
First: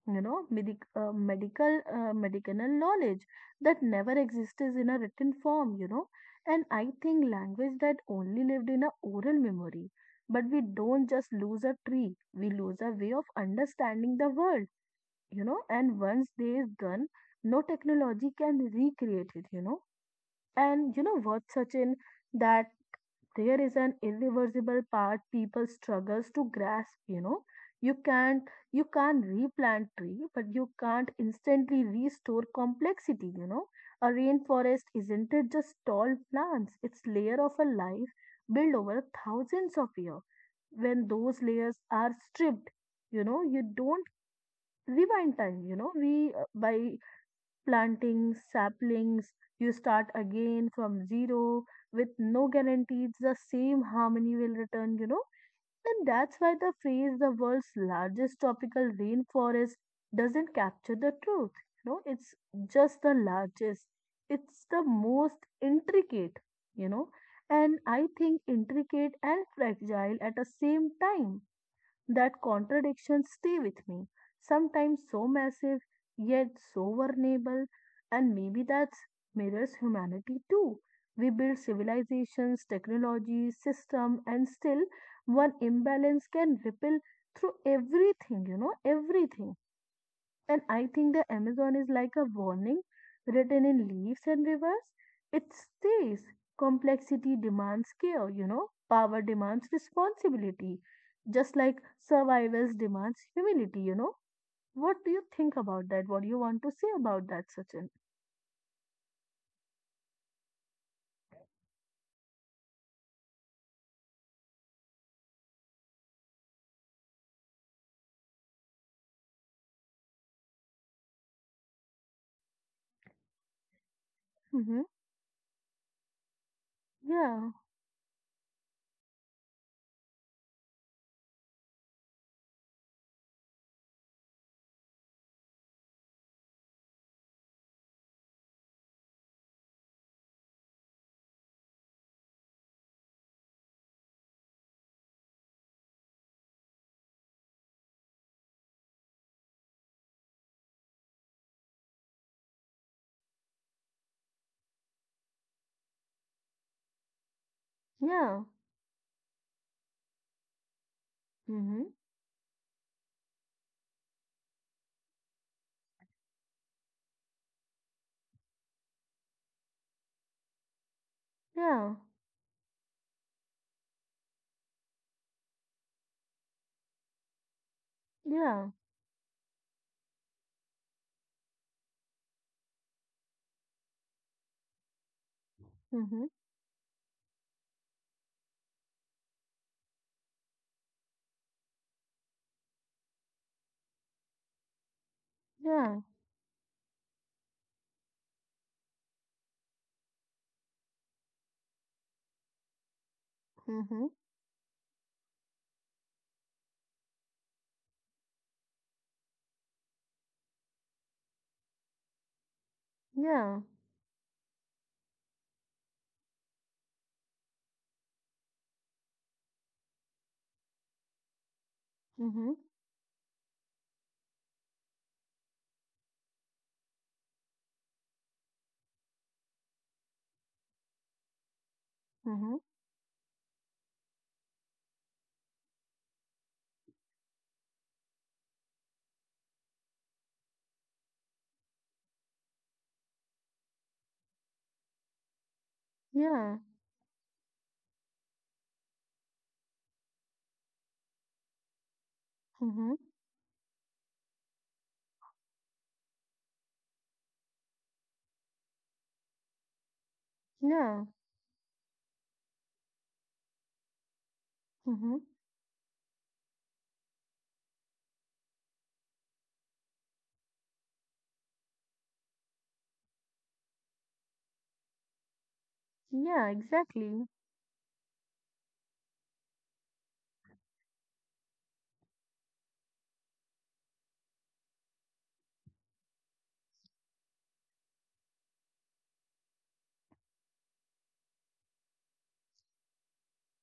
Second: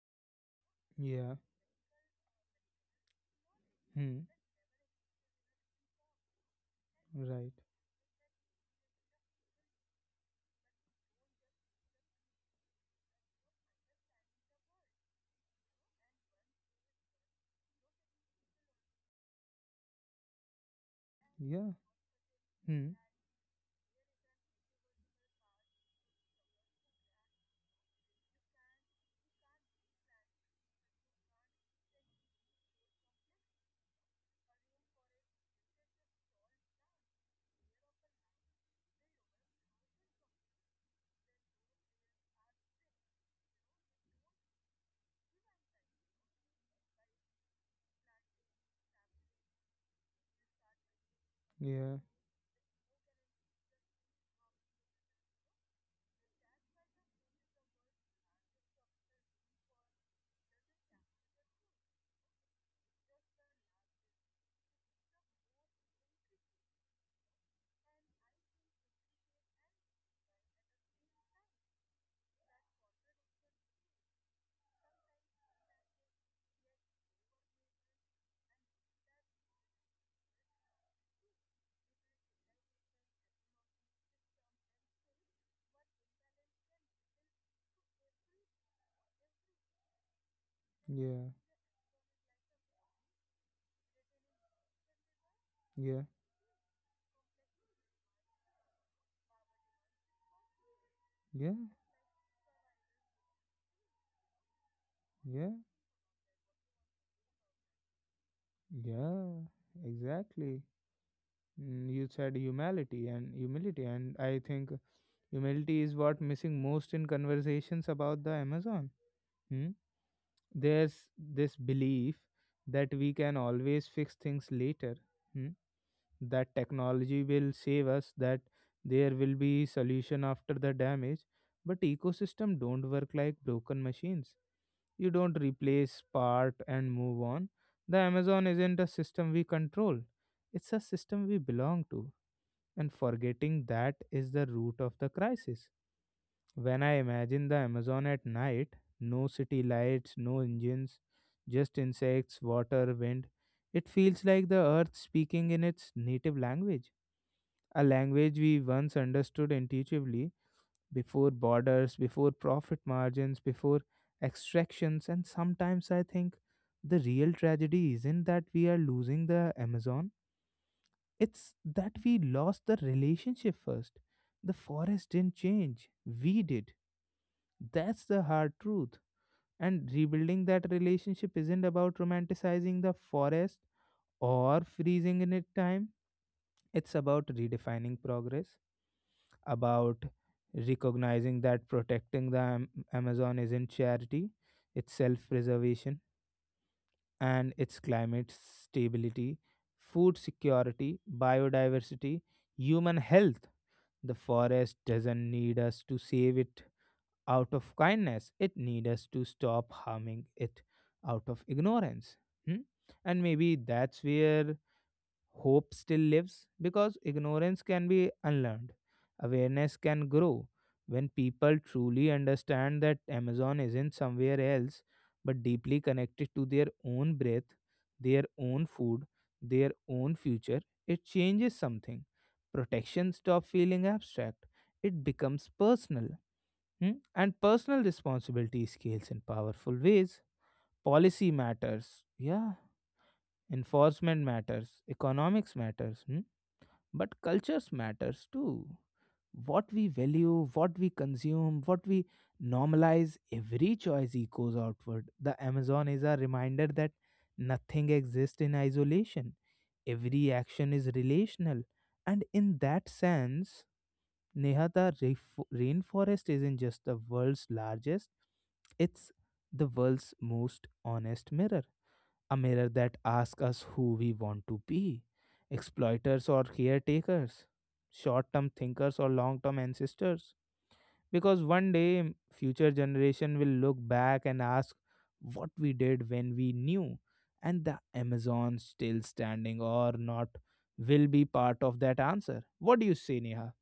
Speaker 1: Yeah.
Speaker 2: medicinal knowledge that never
Speaker 1: Hmm.
Speaker 2: existed in a written form. And I think
Speaker 1: Right.
Speaker 2: language that only lived in a oral memory. But we don't just lose a tree, we lose a way of understanding the world. And once they is gone, no technology can recreate it. And you know what?
Speaker 1: Yeah.
Speaker 2: Such in that
Speaker 1: Hmm.
Speaker 2: there is an irreversible part people struggles to grasp, you can't replant tree, but you can't instantly restore complexity, a rainforest isn't it just tall plants, it's layer of a life built over thousands of years. When those layers are stripped, you don't rewind time you know we by planting saplings, you start again from zero
Speaker 1: Yeah.
Speaker 2: with no guarantees the same harmony will return. And that's why the phrase "the world's largest tropical rainforest" doesn't capture the truth. It's just the largest. It's the most intricate, you know, and I think intricate and fragile at the same time, that contradictions stay with me, sometimes so massive, yet so vulnerable, and maybe that's mirrors humanity too. We build civilizations, technology, system, and still one imbalance can ripple through everything, everything. And I think the
Speaker 1: Yeah.
Speaker 2: Amazon is like a warning written in leaves and rivers. It
Speaker 1: Yeah.
Speaker 2: says complexity demands care, power demands responsibility,
Speaker 1: Yeah.
Speaker 2: just like survivals demands humility. What do you
Speaker 1: Yeah.
Speaker 2: think about that? What do you want to say about that, Sachin?
Speaker 1: Yeah. Exactly. Mm, you said humility and humility and I think humility is what missing most in conversations about the Amazon. Hmm? There's this belief that we can always fix things
Speaker 2: Mm-hmm.
Speaker 1: later. Hmm? That technology will
Speaker 2: Yeah,
Speaker 1: save us, that there will be solution after the damage, but ecosystem don't work like broken machines. You don't replace part and move on. The Amazon isn't a system we control, it's a system we belong to, and forgetting that is the root of the crisis. When I imagine the Amazon at night, no city lights, no engines, just insects, water, wind, it feels like the earth speaking in its native language, a language
Speaker 2: yeah,
Speaker 1: we once understood intuitively before
Speaker 2: mm-hmm.
Speaker 1: borders, before profit margins, before extractions, and sometimes I think the real tragedy isn't that we are losing the Amazon, it's
Speaker 2: Yeah,
Speaker 1: that we lost the relationship first. The forest didn't change, we did. That's the hard
Speaker 2: yeah,
Speaker 1: truth. And rebuilding that relationship isn't about romanticizing the forest or freezing in its time.
Speaker 2: mm-hmm.
Speaker 1: It's about redefining progress, about recognizing that protecting the Amazon isn't charity, it's self preservation,
Speaker 2: Yeah,
Speaker 1: and it's climate stability, food security, biodiversity, human health.
Speaker 2: mm-hmm.
Speaker 1: The forest doesn't need us to save it out of kindness, it needs us to stop harming it out of ignorance. Hmm? And maybe
Speaker 2: Yeah,
Speaker 1: that's where hope still lives, because ignorance can be unlearned. Awareness can grow when people truly
Speaker 2: mm-hmm.
Speaker 1: understand that Amazon isn't somewhere else but deeply connected to their own breath, their own food, their own future. It changes something.
Speaker 2: Mm-hmm.
Speaker 1: Protection stops feeling abstract, it becomes personal. Hmm? And personal responsibility scales in powerful ways. Policy matters. Yeah, enforcement matters, economics matters. Hmm?
Speaker 2: Yeah,
Speaker 1: But cultures matters too. What we value, what we consume, what we
Speaker 2: mm-hmm.
Speaker 1: normalize, every choice echoes outward. The Amazon is a reminder that nothing exists in isolation, every action is
Speaker 2: Yeah,
Speaker 1: relational, and in that sense, Neha, the
Speaker 2: mm-hmm.
Speaker 1: rainforest isn't just the world's largest, it's the world's most honest mirror, a mirror that asks us who we want to be, exploiters or
Speaker 2: Yeah, exactly.
Speaker 1: caretakers, short term thinkers or long term ancestors. Because one day, future generation will look back and ask what we did when we knew, and the Amazon still standing or not will be part of that answer. What do you say, Neha?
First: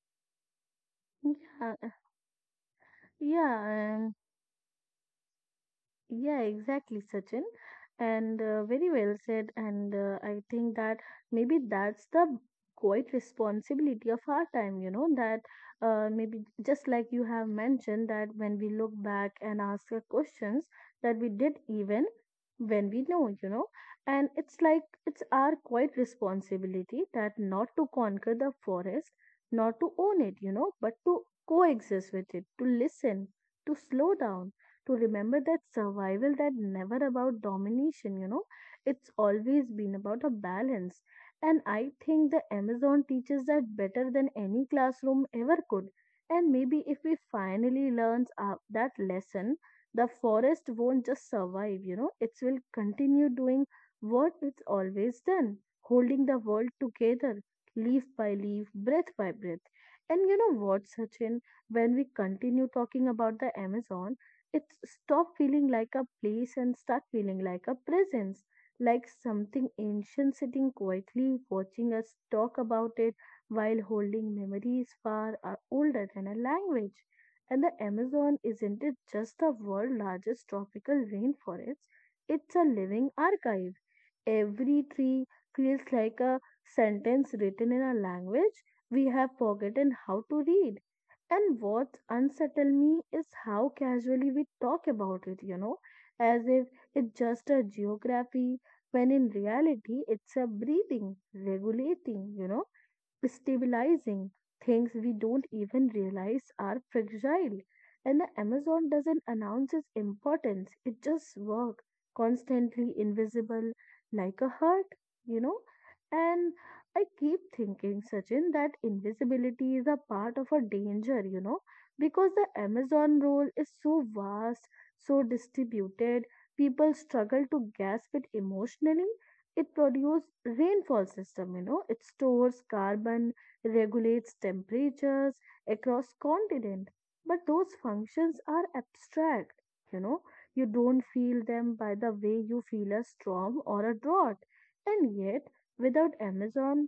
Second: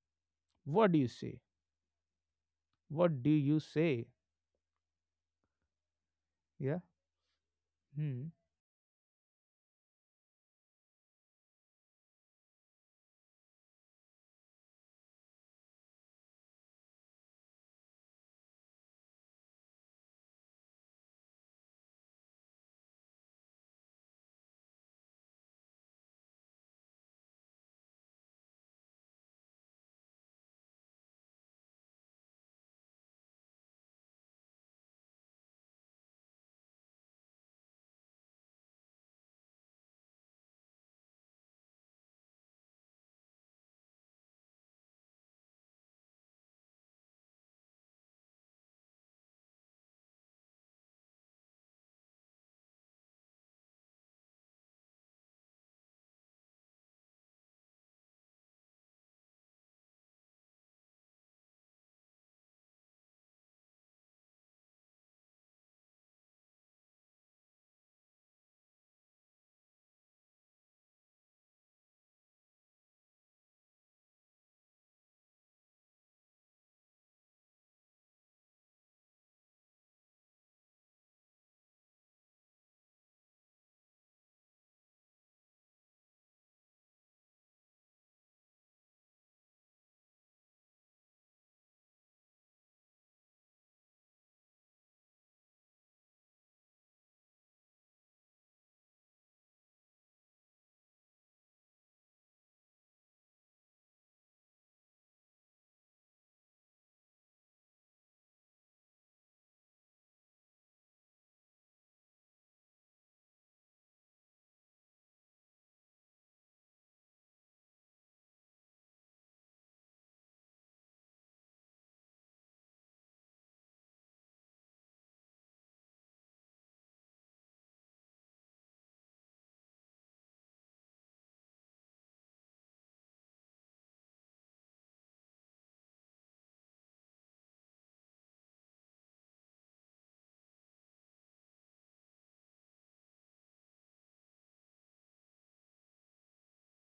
Speaker 1: What do you
Speaker 2: Yeah,
Speaker 1: say? What do you say?
Speaker 2: yeah, Yeah,
Speaker 1: Yeah.
Speaker 2: exactly, Sachin.
Speaker 1: Hmm.
Speaker 2: And very well said. And I think that maybe that's the quite responsibility of our time, that maybe just like you have mentioned, that when we look back and ask the questions that we did even when we know, and it's like it's our quite responsibility that not to conquer the forest, not to own it, but to coexist with it, to listen, to slow down to remember that survival that never about domination. It's always been about a balance. And I think the Amazon teaches that better than any classroom ever could. And maybe if we finally learn that lesson, the forest won't just survive. It will continue doing what it's always done, holding the world together, leaf by leaf, breath by breath. And you know what, Sachin, when we continue talking about the Amazon, it's stop feeling like a place and start feeling like a presence, like something ancient sitting quietly watching us talk about it while holding memories far are older than a language. And the Amazon isn't it just the world's largest tropical rainforest? It's a living archive. Every tree feels like a sentence written in a language we have forgotten how to read. And what unsettles me is how casually we talk about it, as if it's just a geography, when in reality it's a breathing, regulating, stabilizing things we don't even realize are fragile. And the Amazon doesn't announce its importance, it just works constantly invisible like a heart, you know. And I keep thinking, Sachin, that invisibility is a part of a danger, because the Amazon role is so vast, so distributed, people struggle to grasp it emotionally. It produces rainfall system. It stores carbon, regulates temperatures across continent, but those functions are abstract you know you don't feel them by the way you feel a storm or a drought. And yet without Amazon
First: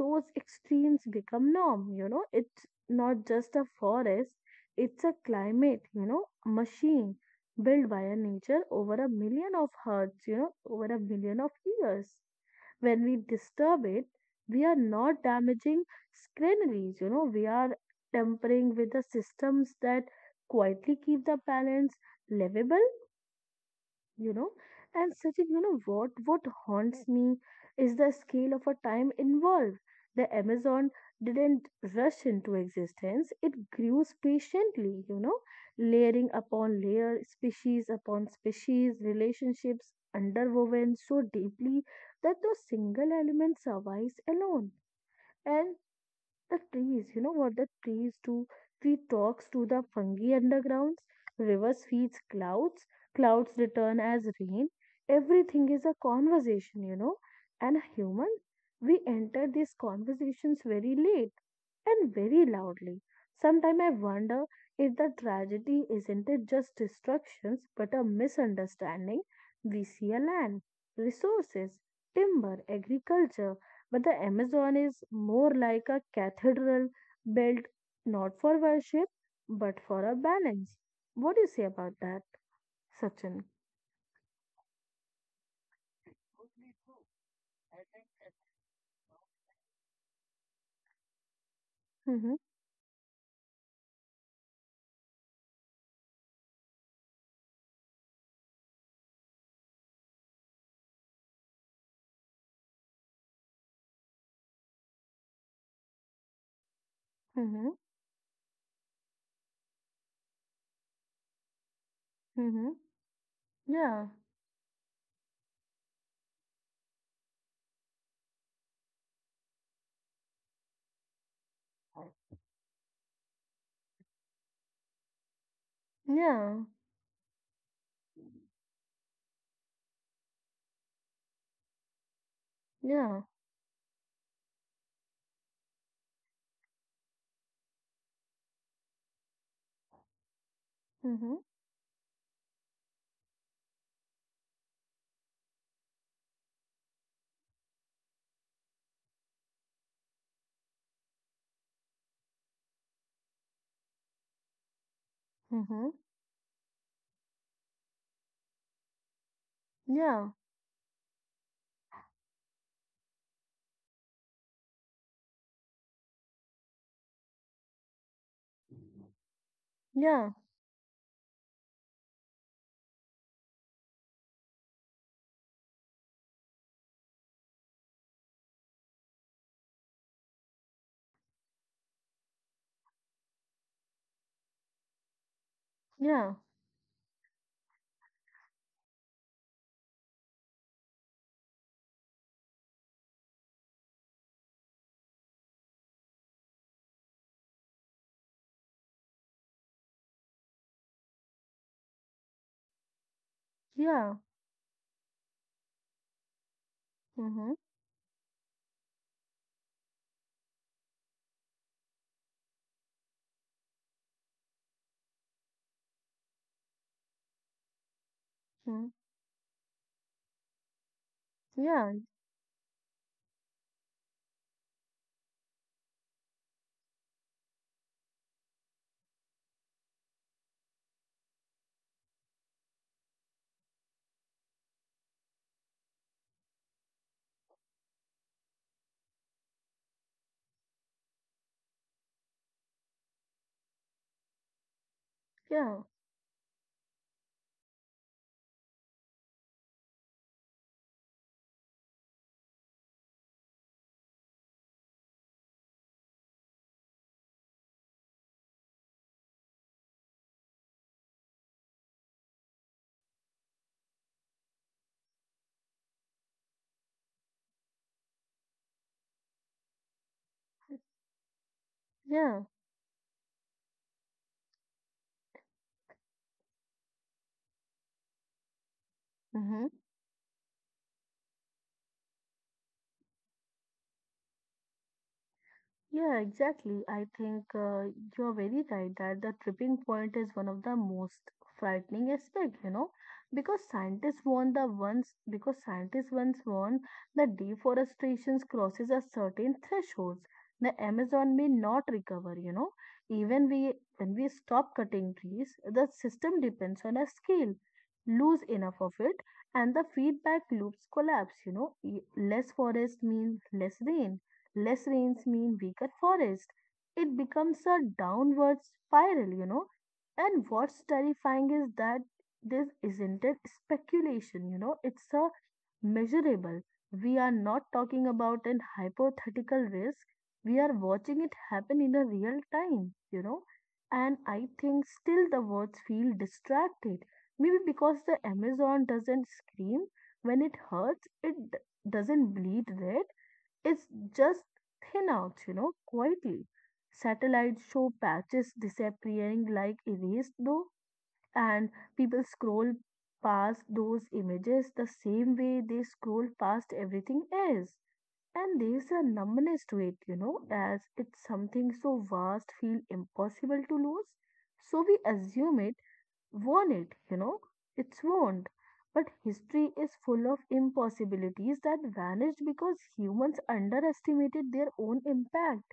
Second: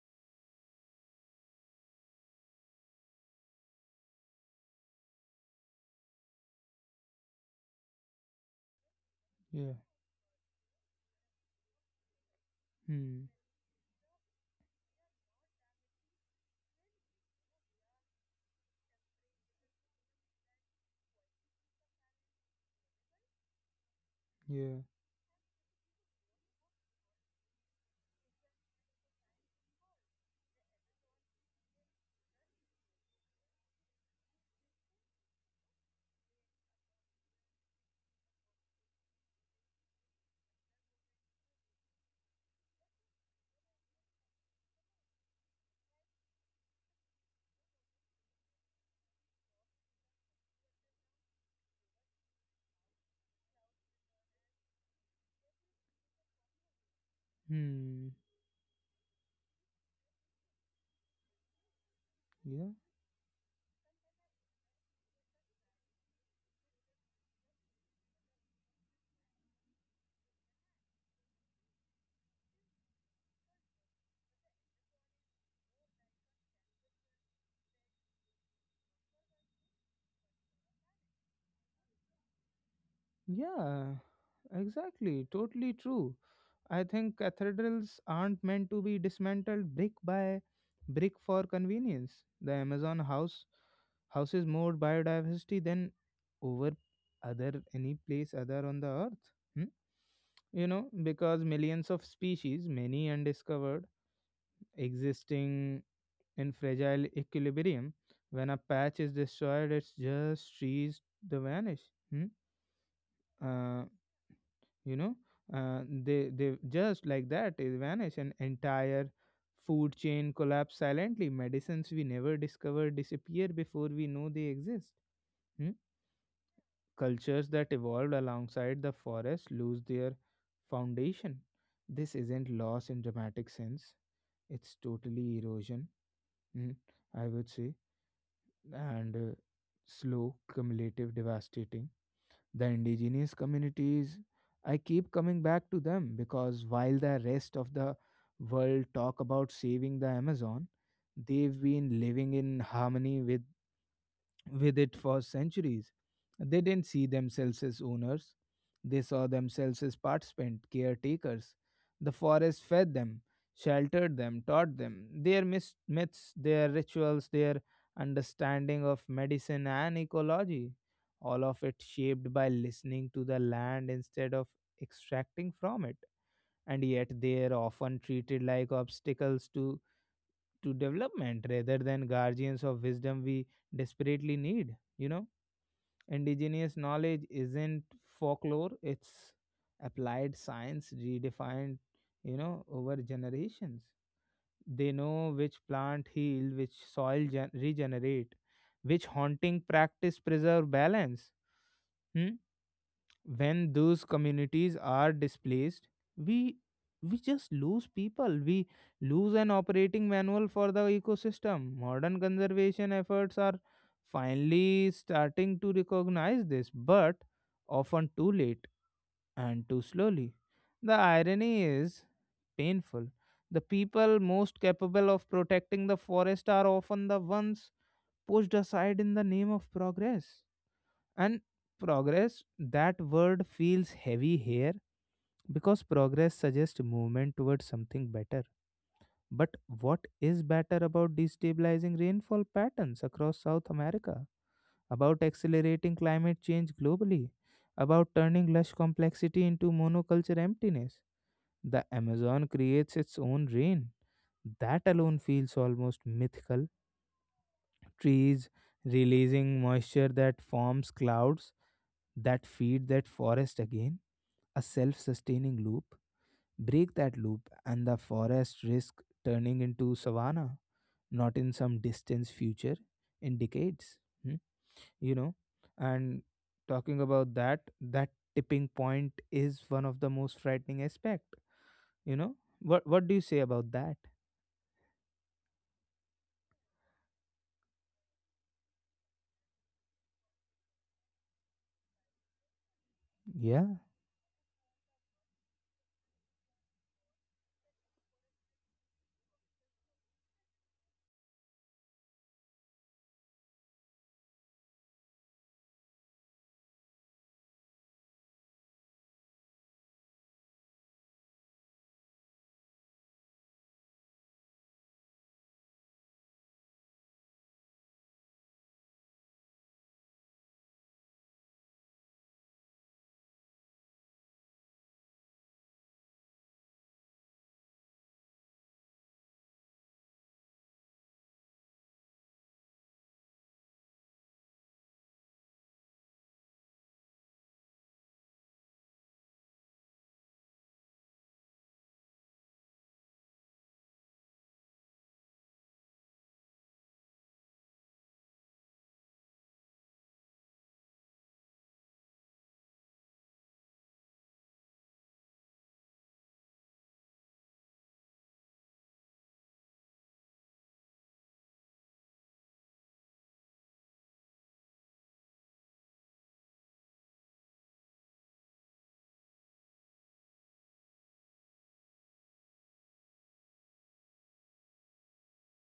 Speaker 2: those extremes become norm. It's not just a forest, it's a climate, machine built by a nature over a million of
Speaker 1: Yeah.
Speaker 2: hertz, over a million of years. When we
Speaker 1: Hmm.
Speaker 2: disturb it, we are not damaging granaries, we are tempering with the systems that quietly keep the balance livable you know
Speaker 1: Yeah.
Speaker 2: and Sachin, you know what haunts me is the scale of a time involved. The Amazon didn't rush into existence, it grew patiently. Layering upon layer, species upon species, relationships underwoven so deeply that no single element survives alone. And the trees, you know what the trees do? Tree talks to the fungi undergrounds, rivers feeds clouds, clouds return as rain. Everything is a conversation. And
Speaker 1: Hmm.
Speaker 2: humans, we enter these conversations very late and very
Speaker 1: Yeah.
Speaker 2: loudly. Sometimes I wonder if the tragedy isn't it just destructions but a misunderstanding. We see a land, resources, timber, agriculture, but the Amazon is more like a cathedral built not for worship but for a balance. What do you say about that, Sachin?
Speaker 1: Yeah, exactly. Totally true. I think cathedrals aren't meant to be dismantled brick by brick for convenience.
Speaker 2: Mm-hmm,
Speaker 1: The Amazon houses more biodiversity than over other any place other on the earth. Hmm? You know, because millions of species, many undiscovered, existing in fragile
Speaker 2: mm-hmm,
Speaker 1: equilibrium. When a patch is destroyed, it's just trees to vanish. Hmm?
Speaker 2: mm-hmm.
Speaker 1: Uh,
Speaker 2: Yeah.
Speaker 1: you know, uh, they just like that they vanish, an entire food chain collapse silently, medicines we never discover disappear before we know they exist. Hmm?
Speaker 2: Yeah,
Speaker 1: Cultures that evolved alongside the forest lose their foundation. This isn't loss in
Speaker 2: yeah,
Speaker 1: dramatic sense, it's totally erosion. Hmm, I would say. And slow, cumulative,
Speaker 2: mhm,
Speaker 1: devastating. The indigenous communities, I keep coming back to them because while the rest of the world talk about saving the Amazon, they've been living in harmony with it for centuries.
Speaker 2: mhm,
Speaker 1: They didn't see themselves as owners, they saw themselves as
Speaker 2: yeah,
Speaker 1: participant caretakers. The forest fed them, sheltered them, taught them. Their myths, their rituals, their understanding of medicine and
Speaker 2: yeah,
Speaker 1: ecology, all of it shaped by listening to the land instead of extracting from it. And yet they are often treated like obstacles to development rather than guardians of wisdom we desperately need, you know?
Speaker 2: yeah,
Speaker 1: Indigenous knowledge isn't folklore, it's applied science redefined, you know, over generations. They know which plant heal, which soil regenerate, which haunting practice preserve balance. Hmm, when those
Speaker 2: yeah.
Speaker 1: communities are displaced, we we just
Speaker 2: Mhm,
Speaker 1: lose people, we lose an operating manual for the ecosystem. Modern conservation efforts are finally starting to recognize this, but often too late
Speaker 2: mhm.
Speaker 1: and too slowly. The irony is
Speaker 2: Yeah,
Speaker 1: painful. The people most capable of protecting the forest are often the ones pushed aside in the name of progress. And progress, that word feels heavy here, because progress suggests movement towards something better. But what is better about destabilizing rainfall patterns across South America? About
Speaker 2: yeah,
Speaker 1: accelerating climate change globally? About turning lush complexity into monoculture emptiness? The Amazon creates its own rain. That alone feels almost mythical. Trees releasing moisture that forms clouds that feed that forest again, a self sustaining loop. Break that loop, and the forest risk turning into savanna, not in some distant
Speaker 2: yeah.
Speaker 1: future, in decades. Hmm. You know, and talking about that, that tipping point is
Speaker 2: Mhm.
Speaker 1: one of the most frightening aspect. You know, what do you say about that?
Speaker 2: Yeah, exactly. I think you're very right that the tripping point is one of the most frightening aspect, because
Speaker 1: Yeah,
Speaker 2: scientists warn the ones because scientists once warned that deforestation crosses a certain thresholds. The Amazon may not recover. Even we when we stop cutting trees, the system depends on a scale. Lose enough of it, and the feedback loops collapse. Less forest means less rain. Less rains mean weaker forest. It becomes a downward spiral. And what's terrifying is that this isn't a speculation, it's a measurable. We are not talking about an hypothetical risk. We are watching it happen in a real time. And I think still the words feel distracted. Maybe because the Amazon doesn't scream when it hurts, it doesn't bleed red, is just thin out, quietly. Satellites show patches disappearing like erased though, and people scroll past those images the same way they scroll past everything else. And there's a numbness to it, as it's something so vast feel impossible to lose. So we assume it won it, you know? It's won't. But history is full of impossibilities that vanished because humans underestimated their own impact.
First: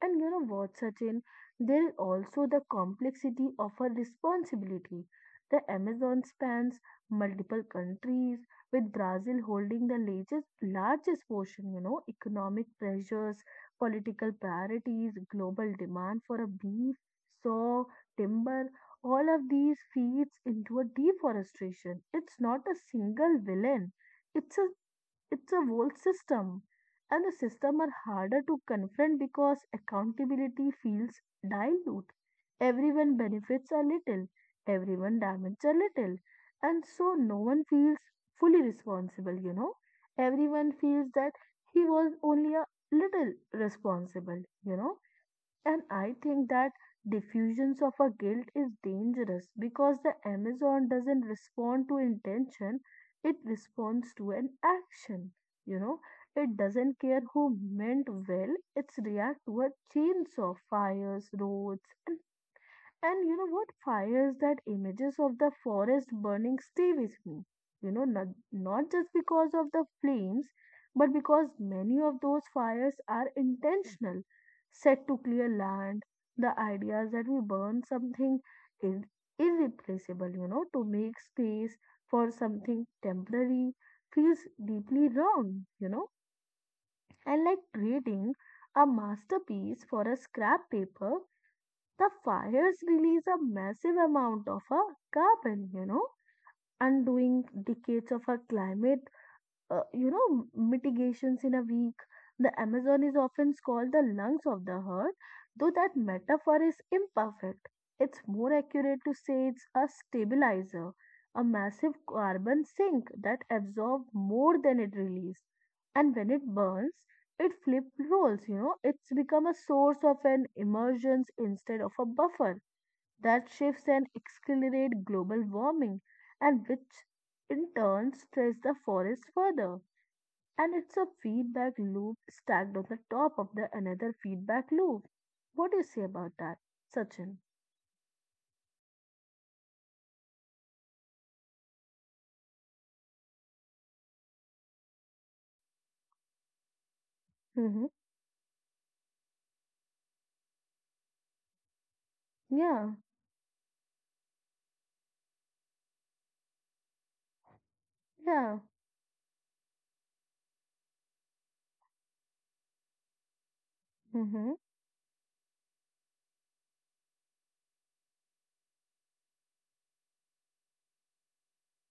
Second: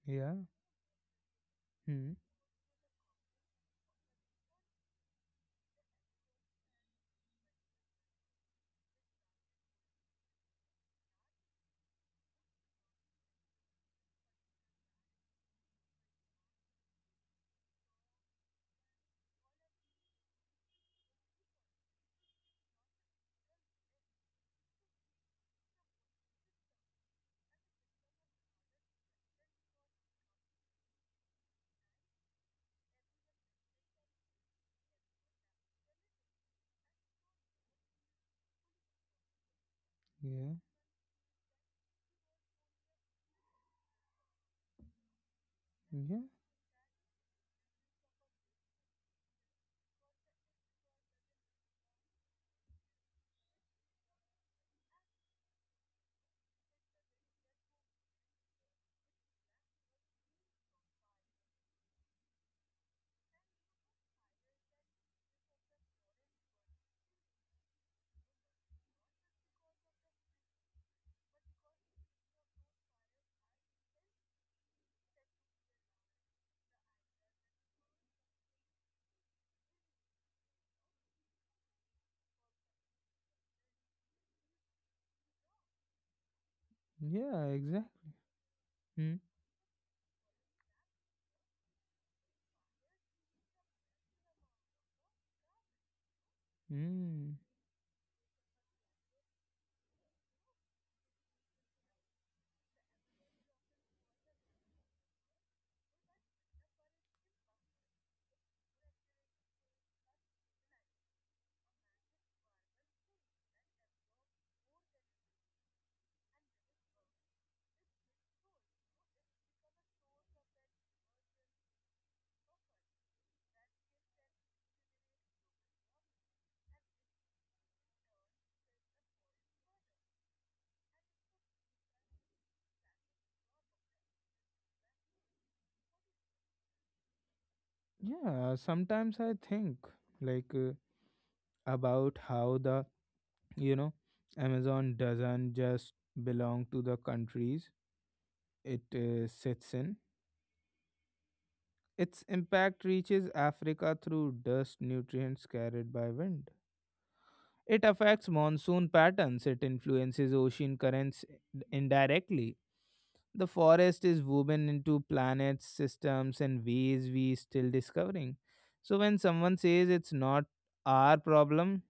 Speaker 2: And you
Speaker 1: yeah,
Speaker 2: know what, Sachin? There is
Speaker 1: hmm,
Speaker 2: also the complexity of a responsibility. The Amazon spans multiple countries, with Brazil holding the largest portion, economic pressures, political priorities, global demand for a beef, soy, timber, all of these feeds into a deforestation. It's not a single villain. It's a whole system. And the system are harder to confront because accountability feels dilute. Everyone benefits a little, everyone damages a little. And so no one feels fully responsible.
Speaker 1: yeah,
Speaker 2: Everyone feels that he was only a little responsible. And I
Speaker 1: yeah,
Speaker 2: think that diffusions of a guilt is dangerous because the Amazon doesn't respond to intention, it responds to an action. You know, it doesn't care who meant well, it's react to a chains of fires, roads, and and you know what fires — that images of the forest burning stay with me. You know, not, not just because of the flames, but because many of those fires are intentional, set to clear land. The ideas that we burn something ir- irreplaceable, to make space for something temporary feels deeply wrong, and
Speaker 1: yeah,
Speaker 2: like
Speaker 1: exactly.
Speaker 2: creating a
Speaker 1: Hmm.
Speaker 2: masterpiece for a scrap paper. The fires release a massive amount of carbon,
Speaker 1: Hmm.
Speaker 2: undoing decades of our climate, mitigations in a week. The Amazon is often called the lungs of the earth, though that metaphor is imperfect. It's more accurate to say it's a stabilizer, a massive carbon sink that absorbs more than it releases. And when it burns, it flip roles, it's become a source of an emergence instead of a buffer that shifts and accelerate global warming, and which in turn stress the forest further. And it's a feedback loop stacked on the top of the another feedback loop. What do you say about that, Sachin?
Speaker 1: Yeah, sometimes I think like about how the, you know, Amazon doesn't just belong to the countries
Speaker 2: Mhm.
Speaker 1: it sits in. Its impact
Speaker 2: Yeah,
Speaker 1: reaches Africa through dust nutrients carried by wind. It affects
Speaker 2: yeah.
Speaker 1: monsoon patterns, it influences ocean currents indirectly. The forest is
Speaker 2: Mhm.
Speaker 1: woven into planets, systems, and ways we still discovering. So when someone says it's not our problem,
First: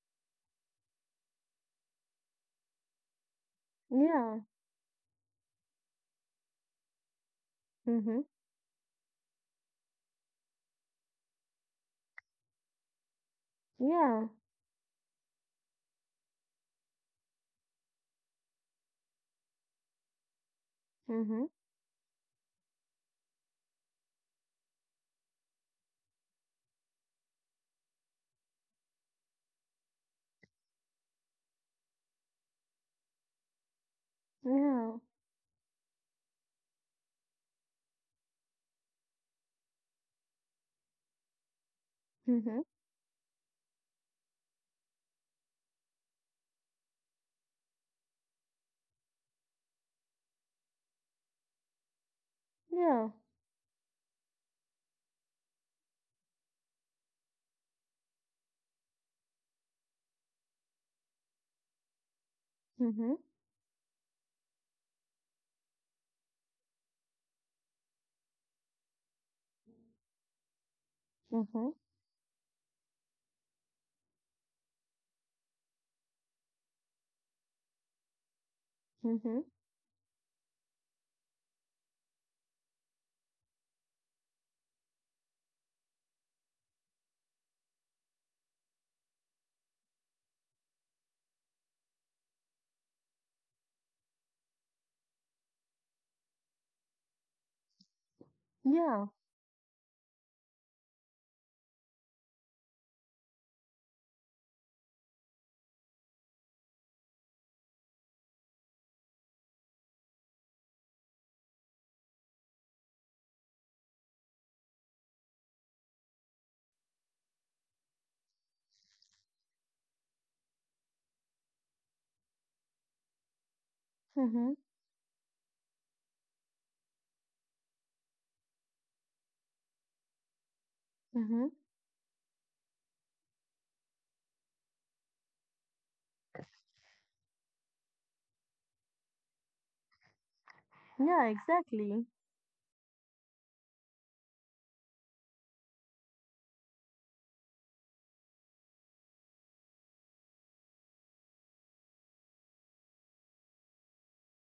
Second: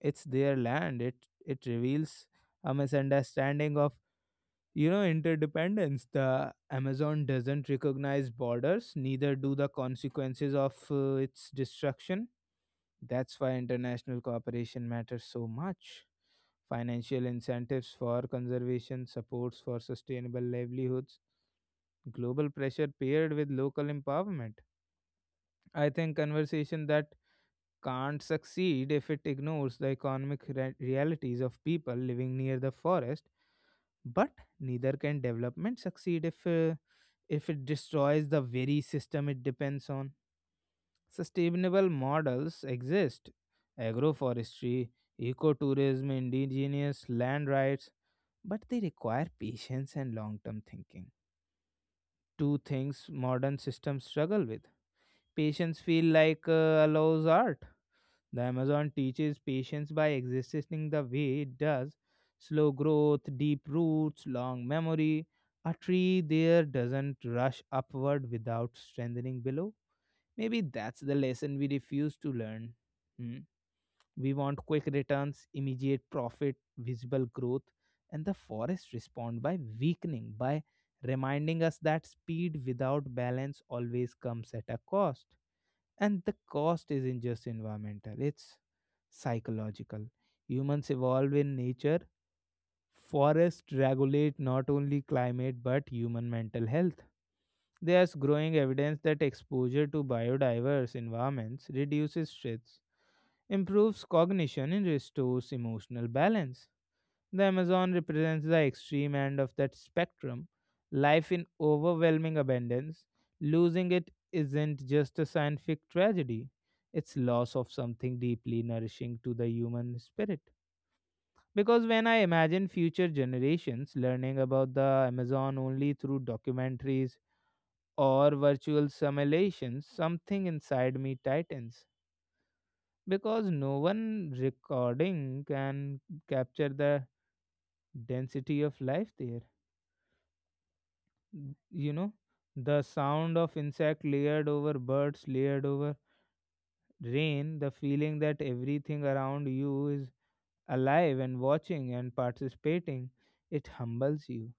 Speaker 1: it's their land. It reveals a misunderstanding of,
Speaker 2: Yeah.
Speaker 1: you know, interdependence. The Amazon doesn't
Speaker 2: Mhm.
Speaker 1: recognize borders, neither do the consequences of its destruction. That's why international
Speaker 2: Yeah.
Speaker 1: cooperation matters so much, financial incentives for conservation, supports for sustainable livelihoods,
Speaker 2: Mhm.
Speaker 1: global pressure paired with local empowerment. I think conversation that can't succeed if it ignores the economic realities of people living near the forest, but neither
Speaker 2: Yeah.
Speaker 1: can development succeed if if it destroys the very system it depends on. Sustainable models
Speaker 2: Mhm.
Speaker 1: exist, agroforestry, ecotourism, indigenous land rights, but they require patience and long term thinking, two things
Speaker 2: Yeah.
Speaker 1: modern systems struggle with. Patience feel like allows art. The Amazon teaches patience by existing the way it does, slow
Speaker 2: Mhm.
Speaker 1: growth, deep roots, long memory. A tree there doesn't rush upward without strengthening below. Maybe that's the lesson we
Speaker 2: Mhm.
Speaker 1: refuse to learn. Hmm. We want quick returns, immediate profit, visible growth, and the forest respond
Speaker 2: Mhm.
Speaker 1: by weakening, by reminding us that speed without balance always comes at a cost. And the cost isn't just environmental, it's psychological. Humans evolve in nature. Forests regulate not only climate but human mental health. There's growing evidence
Speaker 2: Yeah.
Speaker 1: that exposure to biodiverse environments reduces stress, improves cognition, and restores emotional balance. The Amazon represents the extreme end of that spectrum. Life in overwhelming abundance, losing it isn't just a scientific tragedy, it's loss of something deeply nourishing to the human spirit. Because when I imagine future generations learning
Speaker 2: Mhm.
Speaker 1: about the Amazon only through documentaries or virtual simulations, something inside me
Speaker 2: Mhm.
Speaker 1: tightens. Because no one recording can capture the density of life there.
Speaker 2: Yeah,
Speaker 1: You
Speaker 2: exactly.
Speaker 1: know, the sound of insect layered over birds, layered over rain, the feeling that everything around you is alive and watching and participating, it humbles you.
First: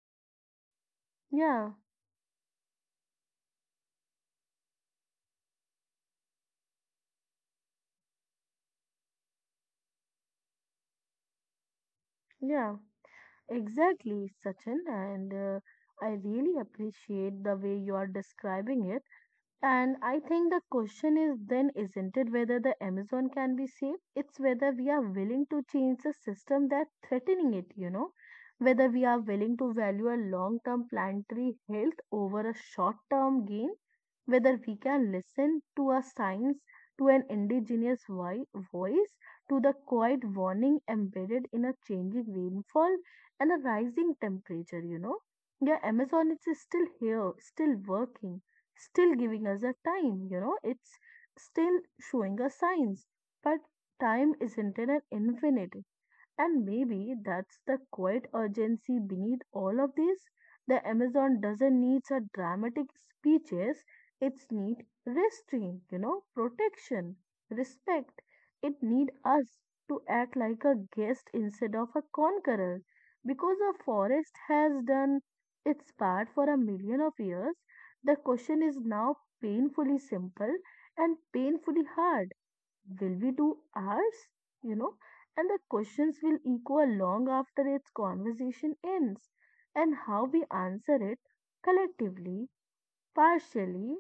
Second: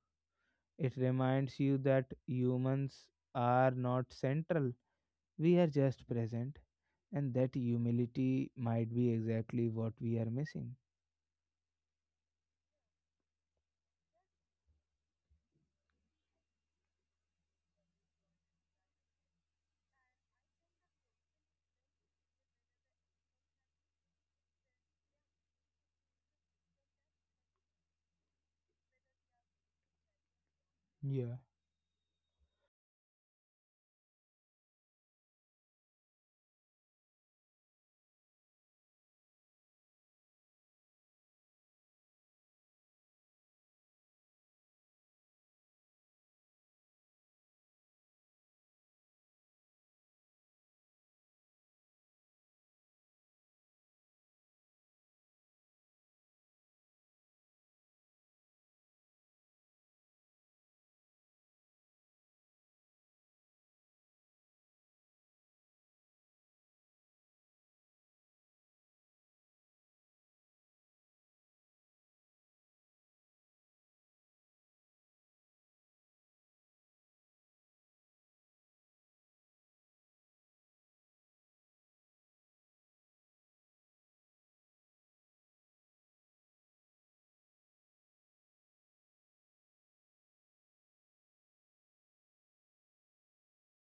Speaker 1: It reminds
Speaker 2: Yeah,
Speaker 1: you that humans are not central, we are just present, and that humility might be exactly what we are missing.
Speaker 2: yeah, exactly, Sachin, and I really appreciate the way you are describing it. And I think the question is then isn't it whether the Amazon can be saved? It's whether we are willing to change the system that's threatening it, whether we are willing to value a long term
Speaker 1: Yeah,
Speaker 2: planetary health over a short term gain, whether we can listen to a science, to an indigenous voice, to the quiet warning embedded in a changing rainfall and a rising temperature. Yeah, Amazon is still here, still working still giving us a time, it's still showing us signs. But time isn't an infinite, and maybe that's the quiet urgency beneath all of this. The Amazon doesn't need a dramatic speeches, it's need restraint, protection, respect. It need us to act like a guest instead of a conqueror. Because a forest has done its part for a million of years, the question is now painfully simple and painfully hard. Will we do ours? You know, and the questions will echo long after its conversation ends, and how we answer it collectively, partially,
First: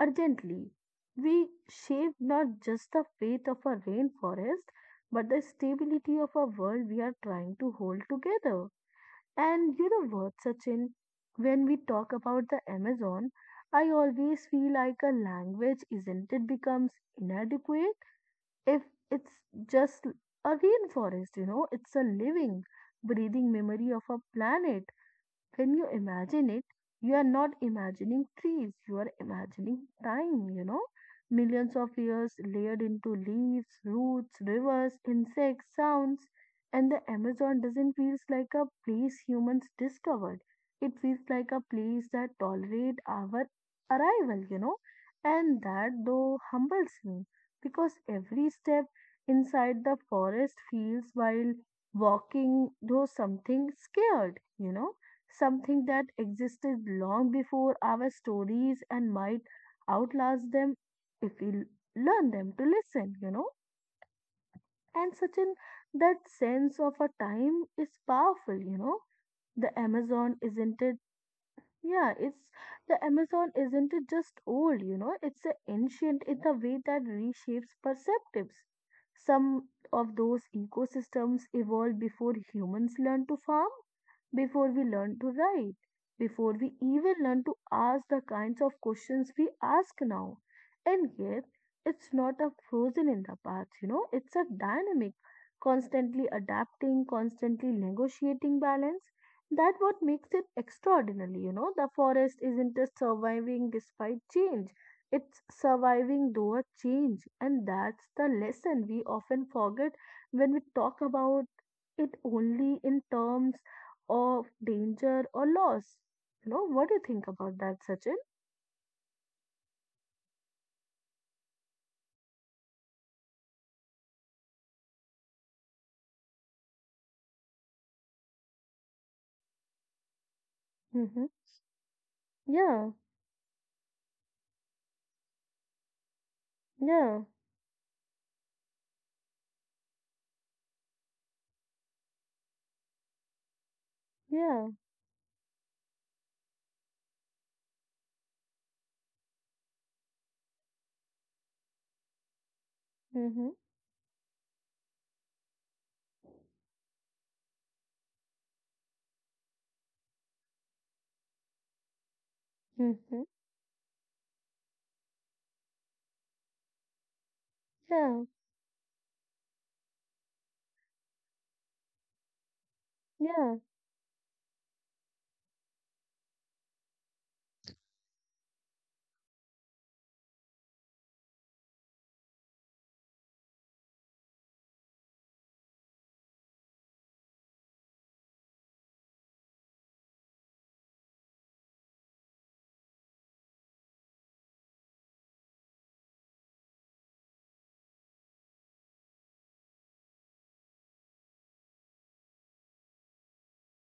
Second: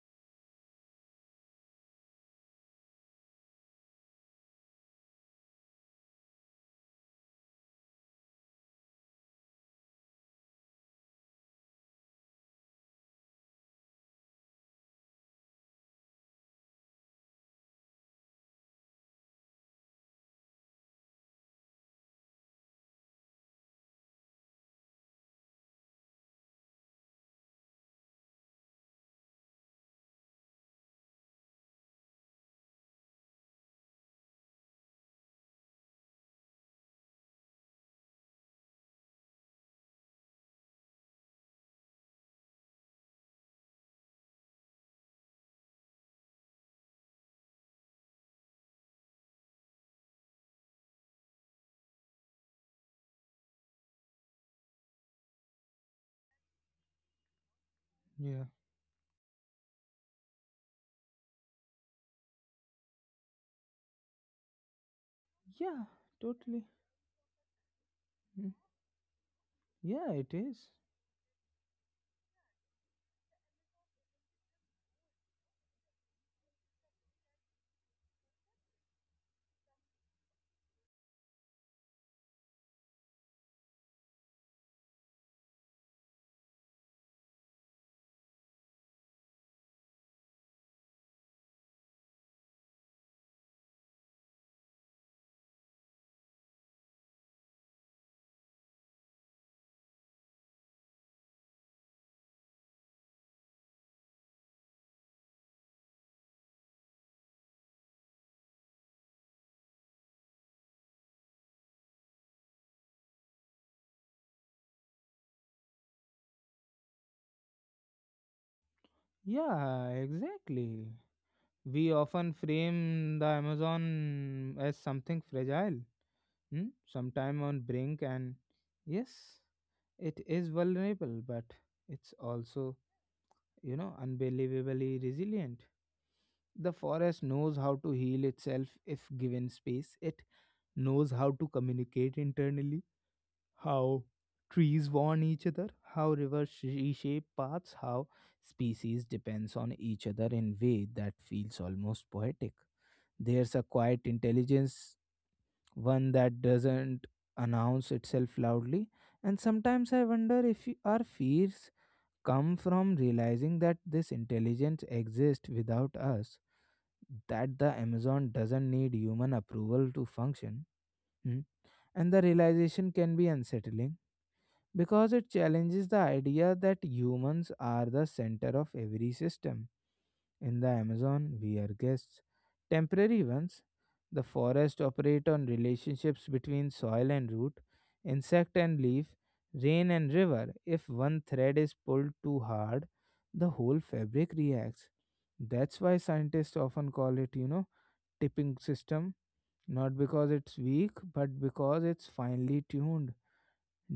Speaker 2: urgently. We shape not just the fate of a rainforest, but the stability of a world we are trying to hold together. And you know what, Sachin? When we talk about the Amazon, I always feel like a language isn't it becomes inadequate if it's just a rainforest, it's a living, breathing memory of a planet when you imagine it, you are not imagining trees, you are imagining time. Millions of years layered into leaves, roots, rivers, insects, sounds. And the Amazon doesn't feel like a place humans discovered. It feels like a place that tolerates our arrival. And that though humbles me because every step inside the forest feels while walking though something scared, something that existed long before our
Speaker 1: yeah,
Speaker 2: stories and might outlast them if we learn them to listen. And such an
Speaker 1: yeah,
Speaker 2: that
Speaker 1: totally.
Speaker 2: sense of a time is
Speaker 1: Mm.
Speaker 2: powerful. The
Speaker 1: Yeah, it
Speaker 2: Amazon
Speaker 1: is.
Speaker 2: isn't it yeah, it's the Amazon isn't it just old, it's a ancient in the way that reshapes perceptives. Some of those ecosystems evolved before humans learned to farm, before we learned to write, before we even learned to ask the kinds of questions we ask now. And yet, it's not a frozen in the past, it's a dynamic, constantly adapting, constantly negotiating balance that what makes it extraordinary. The forest isn't just surviving despite change. It's surviving though a change. And that's the lesson we often forget when we talk about it only in terms of danger or loss. What do you think about that, Sachin?
Speaker 1: Yeah, exactly. We often frame the Amazon as something fragile, mm? Sometime on brink, and yes, it is vulnerable,
Speaker 2: Mm-hmm.
Speaker 1: but it's also,
Speaker 2: Yeah,
Speaker 1: you know, unbelievably resilient. The
Speaker 2: yeah,
Speaker 1: forest knows how to heal itself if given space. It knows how to communicate internally, how
Speaker 2: yeah.
Speaker 1: trees warn each other, how rivers reshape paths, how species depends on each other in way that feels almost poetic.
Speaker 2: Mm-hmm.
Speaker 1: There's a quiet intelligence, one that doesn't announce itself loudly, and sometimes I wonder if our fears come from
Speaker 2: Mm-hmm.
Speaker 1: realizing that this intelligence exists without us, that the
Speaker 2: Yeah,
Speaker 1: Amazon doesn't need human approval to function. Hmm. And the realization can be
Speaker 2: yeah,
Speaker 1: unsettling because it challenges the idea that humans are the center of every system. In the Amazon, we are guests, temporary ones. The forests operate on relationships between soil and root, insect and leaf, rain and river. If one thread is pulled too hard, the whole fabric reacts. That's why scientists often call it, you know, tipping system, not because it's weak, but because it's finely tuned.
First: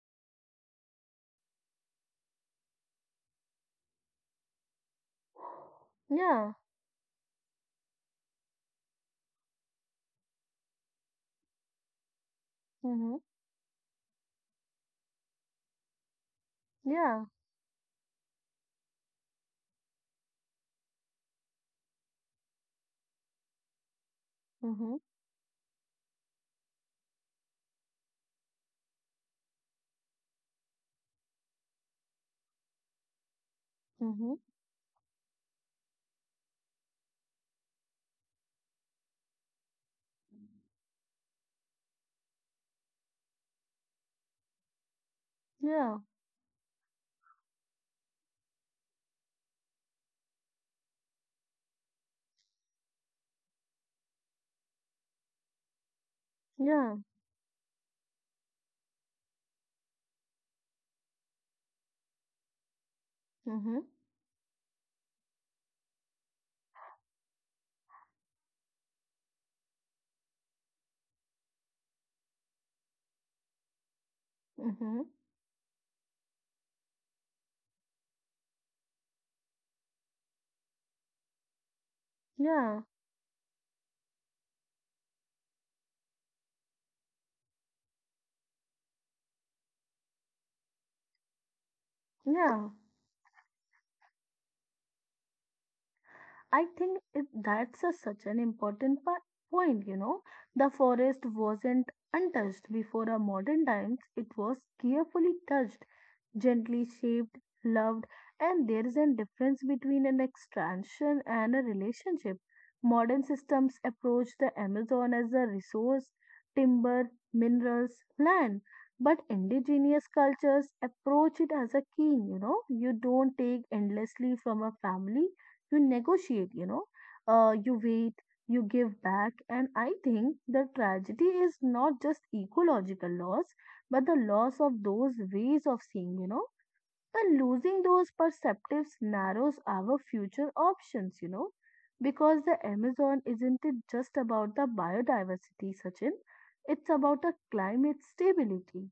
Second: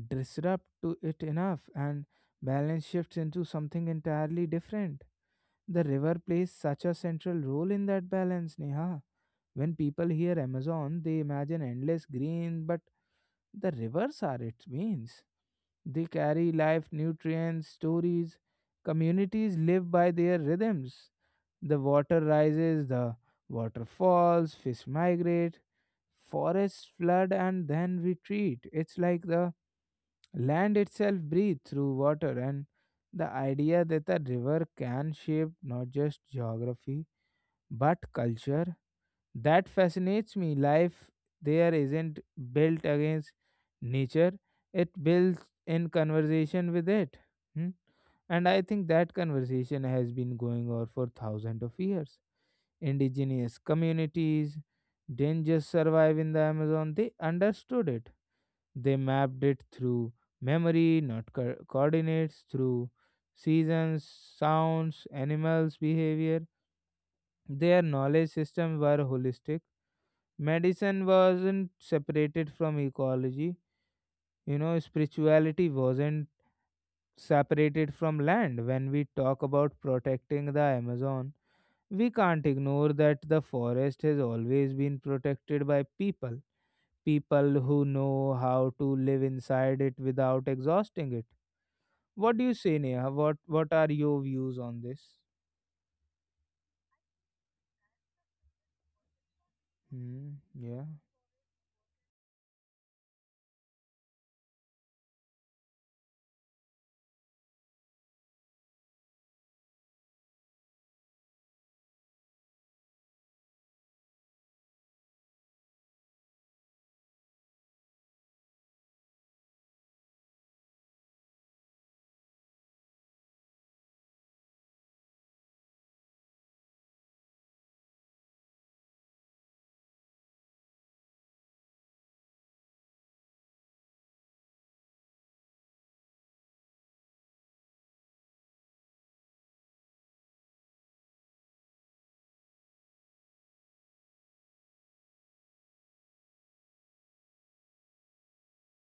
Speaker 1: Disrupt to it enough and balance shifts into something entirely different. The river plays
Speaker 2: yeah.
Speaker 1: such a central role in that balance, Neha. When people hear Amazon, they imagine endless green, but
Speaker 2: Mm-hmm.
Speaker 1: the rivers are its means. They carry life,
Speaker 2: Yeah.
Speaker 1: nutrients, stories. Communities live by their rhythms. The water rises, the water falls, fish
Speaker 2: Mm-hmm.
Speaker 1: migrate, forests flood and then retreat. It's like the land itself breathes through water, and the idea that a
Speaker 2: Mm-hmm.
Speaker 1: river can shape not just geography but culture, that fascinates me. Life there isn't built against nature, it builds in
Speaker 2: Yeah,
Speaker 1: conversation with it. Hmm? And I think that conversation has been going on for thousands of years. Indigenous communities didn't just survive in the Amazon,
Speaker 2: yeah.
Speaker 1: they understood it. They mapped it through memory, not coordinates, through
Speaker 2: Mhm.
Speaker 1: seasons, sounds, animals, behavior. Their knowledge systems were holistic. Medicine wasn't separated from ecology. You know,
Speaker 2: Mhm.
Speaker 1: spirituality wasn't separated from land. When we talk about protecting the Amazon, we can't
Speaker 2: Yeah.
Speaker 1: ignore that the forest has always been protected by people, people who know how to live inside it without exhausting it. What do you
Speaker 2: Yeah.
Speaker 1: say, Neha? What are your views on this?
Speaker 2: That's such an important point.
Speaker 1: Hmm.
Speaker 2: The
Speaker 1: Yeah.
Speaker 2: forest wasn't untouched before our modern times, it was carefully touched, gently shaped, loved, and there is a difference between an extraction and a relationship. Modern systems approach the Amazon as a resource, timber, minerals, land. But indigenous cultures approach it as a king, you know. You don't take endlessly from a family you negotiate, you wait, you give back. And I think the tragedy is not just ecological loss, but the loss of those ways of seeing. And losing those perceptives narrows our future options, because the Amazon isn't it just about the biodiversity, Sachin? It's about a climate stability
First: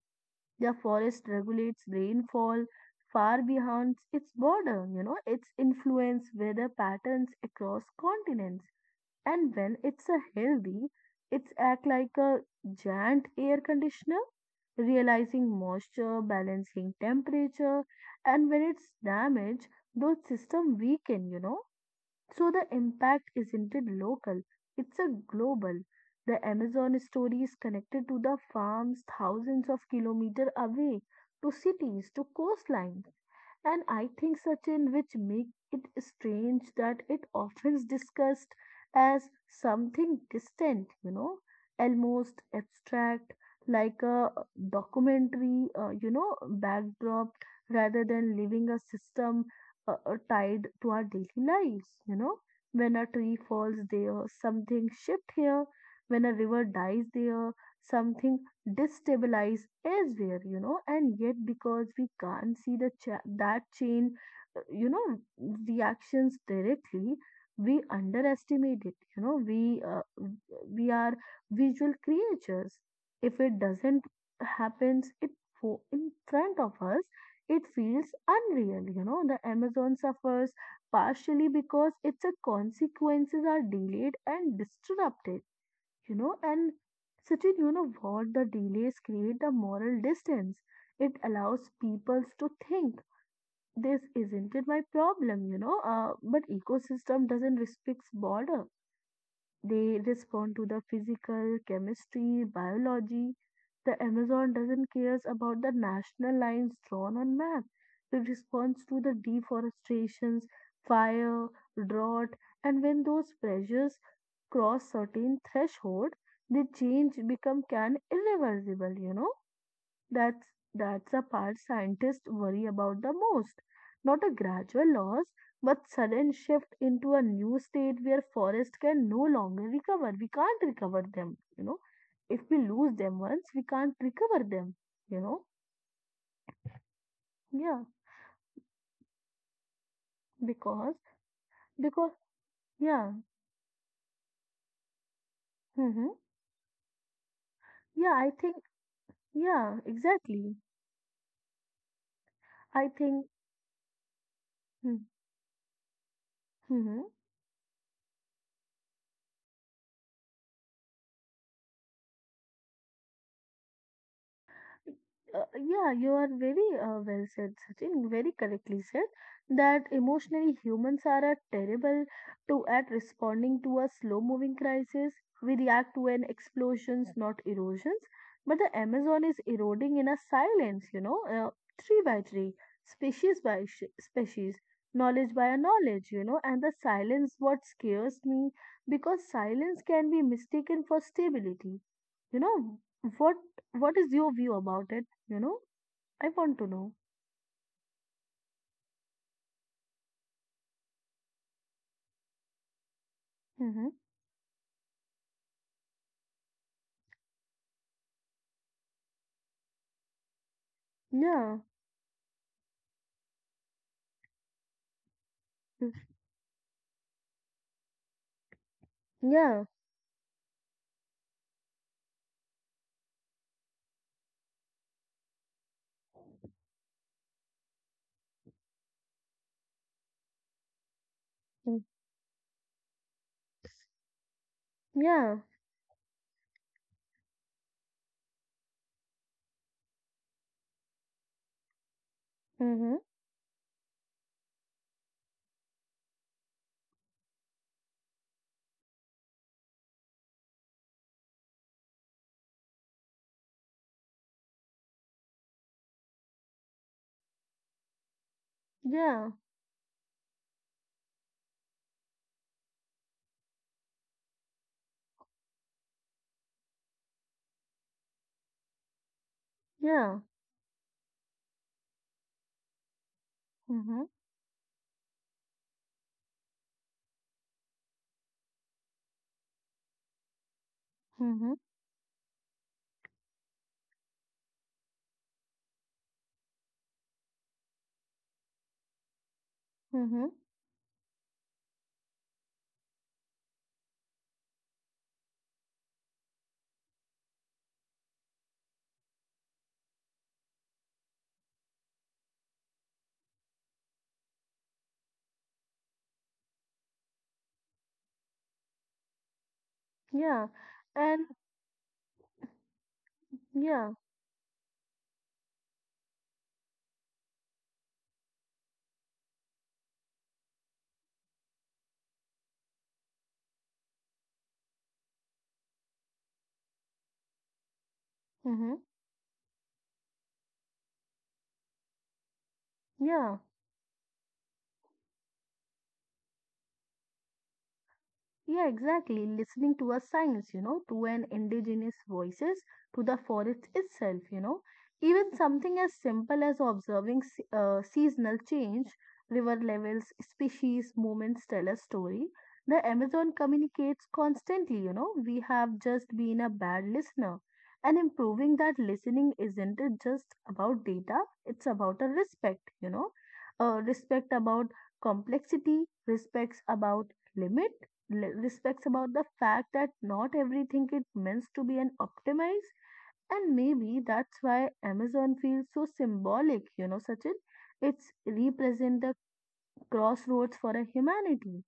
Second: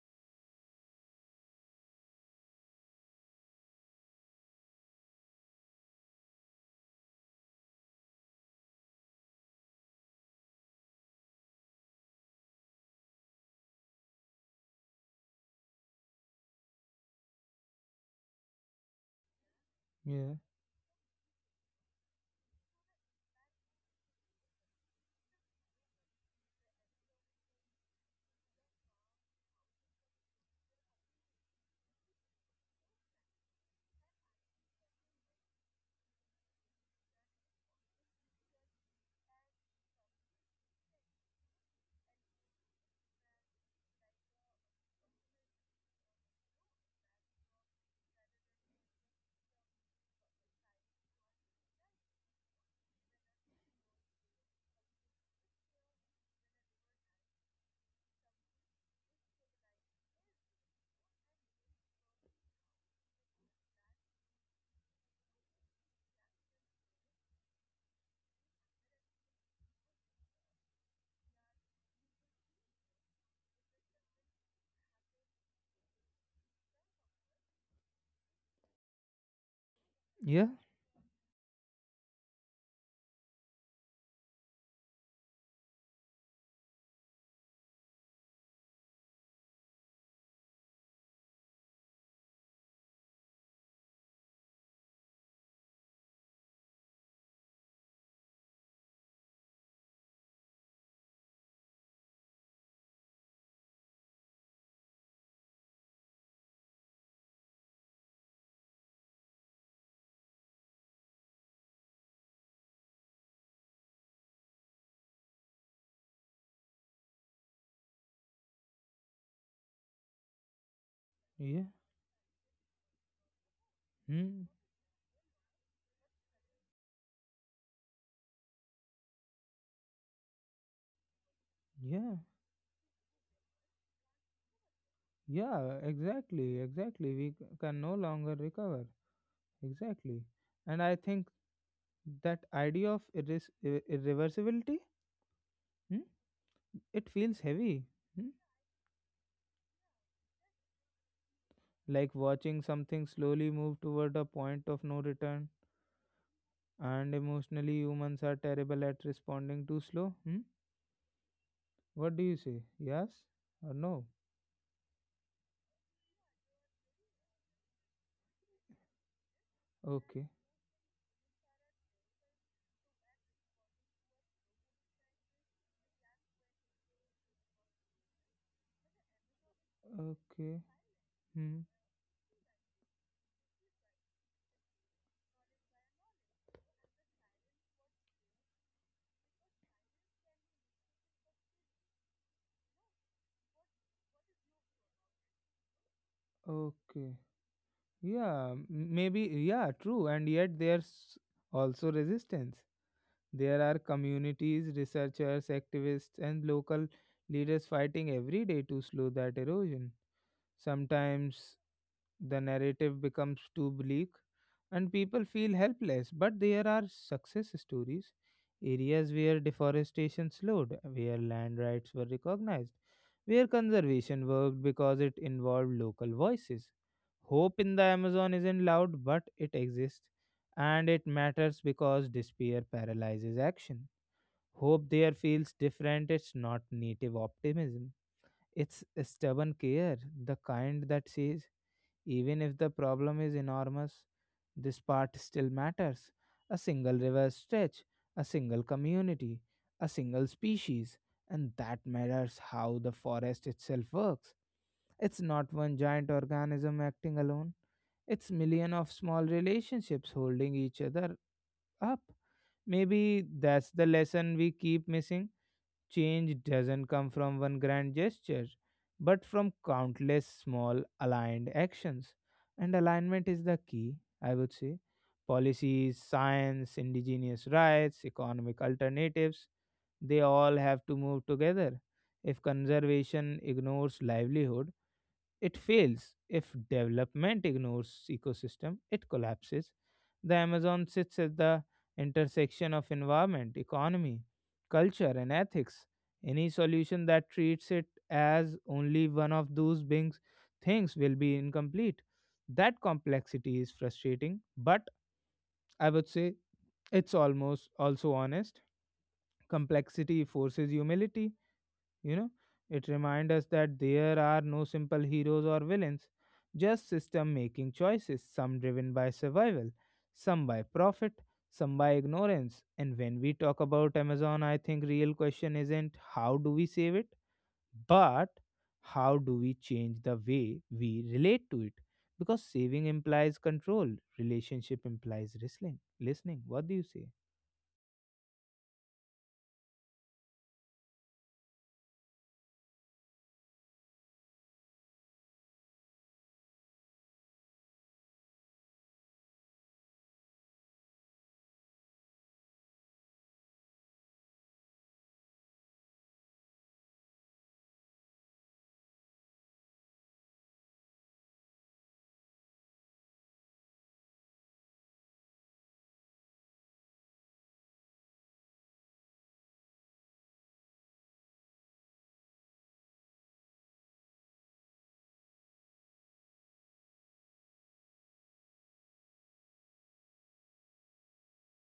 Speaker 2: the forest regulates rainfall far beyond its border, its influence weather patterns across continents. And when it's a healthy, it's act like a giant air conditioner, realizing moisture, balancing temperature, and when it's damaged, those
Speaker 1: Yeah.
Speaker 2: system weaken, so the impact isn't it local, it's a global. The Amazon story is connected to the farms thousands of kilometers away, to cities, to coastlines. And I think, Sachin, which make it strange that it often is discussed as something distant, almost abstract, like a documentary, backdrop, rather than living a system tied to our daily lives. When a tree falls there, something shift here. When a river dies there, something destabilize elsewhere, and yet because we can't see the that chain, uh, you know, reactions directly, we underestimate it. We are visual creatures. If it doesn't happens, it in front of us, it feels unreal. The Amazon
Speaker 1: Yeah.
Speaker 2: suffers partially because its consequences are delayed and disrupted, and Sachin, you know what the delays create the moral distance. It allows peoples to think this isn't it my problem. But ecosystem doesn't respect border. They respond to the physical, chemistry, biology. The Amazon doesn't cares about the national lines drawn on map. It responds to the deforestations, fire, drought, and when those pressures cross certain threshold, the change become can irreversible, you know that's that's the part
Speaker 1: Yeah.
Speaker 2: scientists worry about the most. Not a
Speaker 1: Hmm.
Speaker 2: gradual loss, but sudden shift into a new state where forest can no longer recover. We can't recover them.
Speaker 1: Yeah.
Speaker 2: If we lose them once, we can't recover them, you know.
Speaker 1: Yeah. Exactly. Exactly. We can
Speaker 2: Yeah,
Speaker 1: no longer recover. Exactly. And
Speaker 2: because
Speaker 1: I think
Speaker 2: because
Speaker 1: that idea of
Speaker 2: yeah,
Speaker 1: irreversibility, hmm,
Speaker 2: hmm
Speaker 1: it feels heavy.
Speaker 2: yeah.
Speaker 1: Hmm?
Speaker 2: I think. Yeah, exactly.
Speaker 1: Like watching
Speaker 2: I
Speaker 1: something
Speaker 2: think.
Speaker 1: slowly move toward a point of
Speaker 2: Hmm.
Speaker 1: no return.
Speaker 2: Mm-hmm.
Speaker 1: And emotionally, humans are terrible at responding too slow. Hmm? What do you say? Yes or no?
Speaker 2: Uh, yeah, you are very well said, Sachin. Very correctly said that
Speaker 1: Okay.
Speaker 2: emotionally humans are a terrible to at responding to a slow-moving crisis. We react to an explosions, not erosions. But the Amazon is eroding in a
Speaker 1: Okay.
Speaker 2: silence,
Speaker 1: Hmm.
Speaker 2: tree by tree, species by sh species, knowledge by a knowledge. And the silence what scares me because silence can be mistaken for stability you know, what what is your view about it? I want to know.
Speaker 1: Okay. Yeah, maybe. Yeah, true. And yet there's also resistance. There are
Speaker 2: Mm-hmm.
Speaker 1: communities, researchers, activists, and local leaders fighting every day to slow that erosion.
Speaker 2: Yeah.
Speaker 1: Sometimes the narrative becomes too bleak and people feel
Speaker 2: Mm.
Speaker 1: helpless. But there are success stories, areas where
Speaker 2: Yeah.
Speaker 1: deforestation slowed, where land rights were recognized, where conservation worked because it involved local voices. Hope in the Amazon isn't loud, but it exists and it matters
Speaker 2: Mm.
Speaker 1: because despair paralyzes action. Hope there
Speaker 2: Yeah.
Speaker 1: feels different, it's not native optimism. It's a stubborn care, the kind that says, even if the
Speaker 2: Mm-hmm.
Speaker 1: problem is enormous, this part still matters. A single river stretch, a single community, a single species, and that matters how the forest itself works. It's not one giant organism acting alone, it's million of small
Speaker 2: Yeah.
Speaker 1: relationships holding each other up. Maybe that's the lesson we keep missing. Change doesn't come from one grand gesture, but from
Speaker 2: Yeah.
Speaker 1: countless small aligned actions. And alignment is the key,
Speaker 2: Mm-hmm.
Speaker 1: I would say. Policies, science, indigenous rights, economic alternatives, they all have to move
Speaker 2: Mm-hmm.
Speaker 1: together. If conservation ignores livelihood, it fails. If development ignores ecosystem, it collapses.
Speaker 2: Mm-hmm.
Speaker 1: The Amazon sits at the intersection of environment, economy, culture, and ethics. Any solution that treats it as only one of those beings, things will be incomplete. That complexity is frustrating, but I would say it's almost also honest. Complexity
Speaker 2: Yeah.
Speaker 1: forces
Speaker 2: And
Speaker 1: humility, you know, it reminds us that
Speaker 2: yeah.
Speaker 1: there are no simple heroes or villains, just system making choices, some driven by survival, some by profit, some by ignorance. And when we talk about Amazon, I think real question isn't how do we save it, but
Speaker 2: Mm-hmm.
Speaker 1: how do we change the way we relate to it? Because saving
Speaker 2: Yeah.
Speaker 1: implies control, relationship implies listening. Listening. What do you say?
Speaker 2: Yeah, exactly. Listening to a science, to an indigenous voices, to the forest itself. Even something as simple as observing seasonal change, river levels, species, movements tell a story. The Amazon communicates constantly. We have just been a bad listener. And improving that listening isn't it just about data, it's about a respect. Respect about complexity, respects about limit respects about the fact that not everything is meant to be an optimized, and maybe that's why Amazon feels so symbolic, Sachin. It's represent the crossroads for a humanity,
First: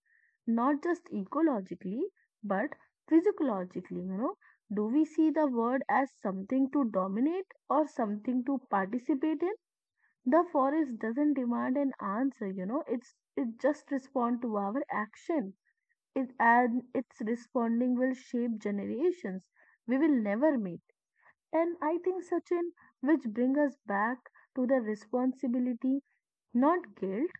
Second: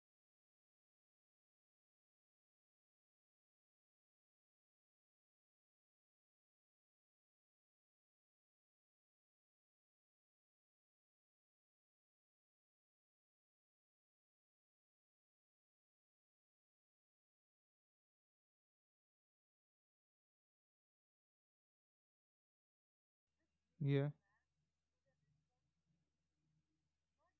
Speaker 2: not just ecologically but physiologically. Do we see the world as something to dominate or something to participate in? The forest doesn't demand an answer. It just respond to our action it and its responding will shape generations we will never meet. And I think, Sachin, which brings us
Speaker 1: Yeah,
Speaker 2: back to the responsibility, not guilt,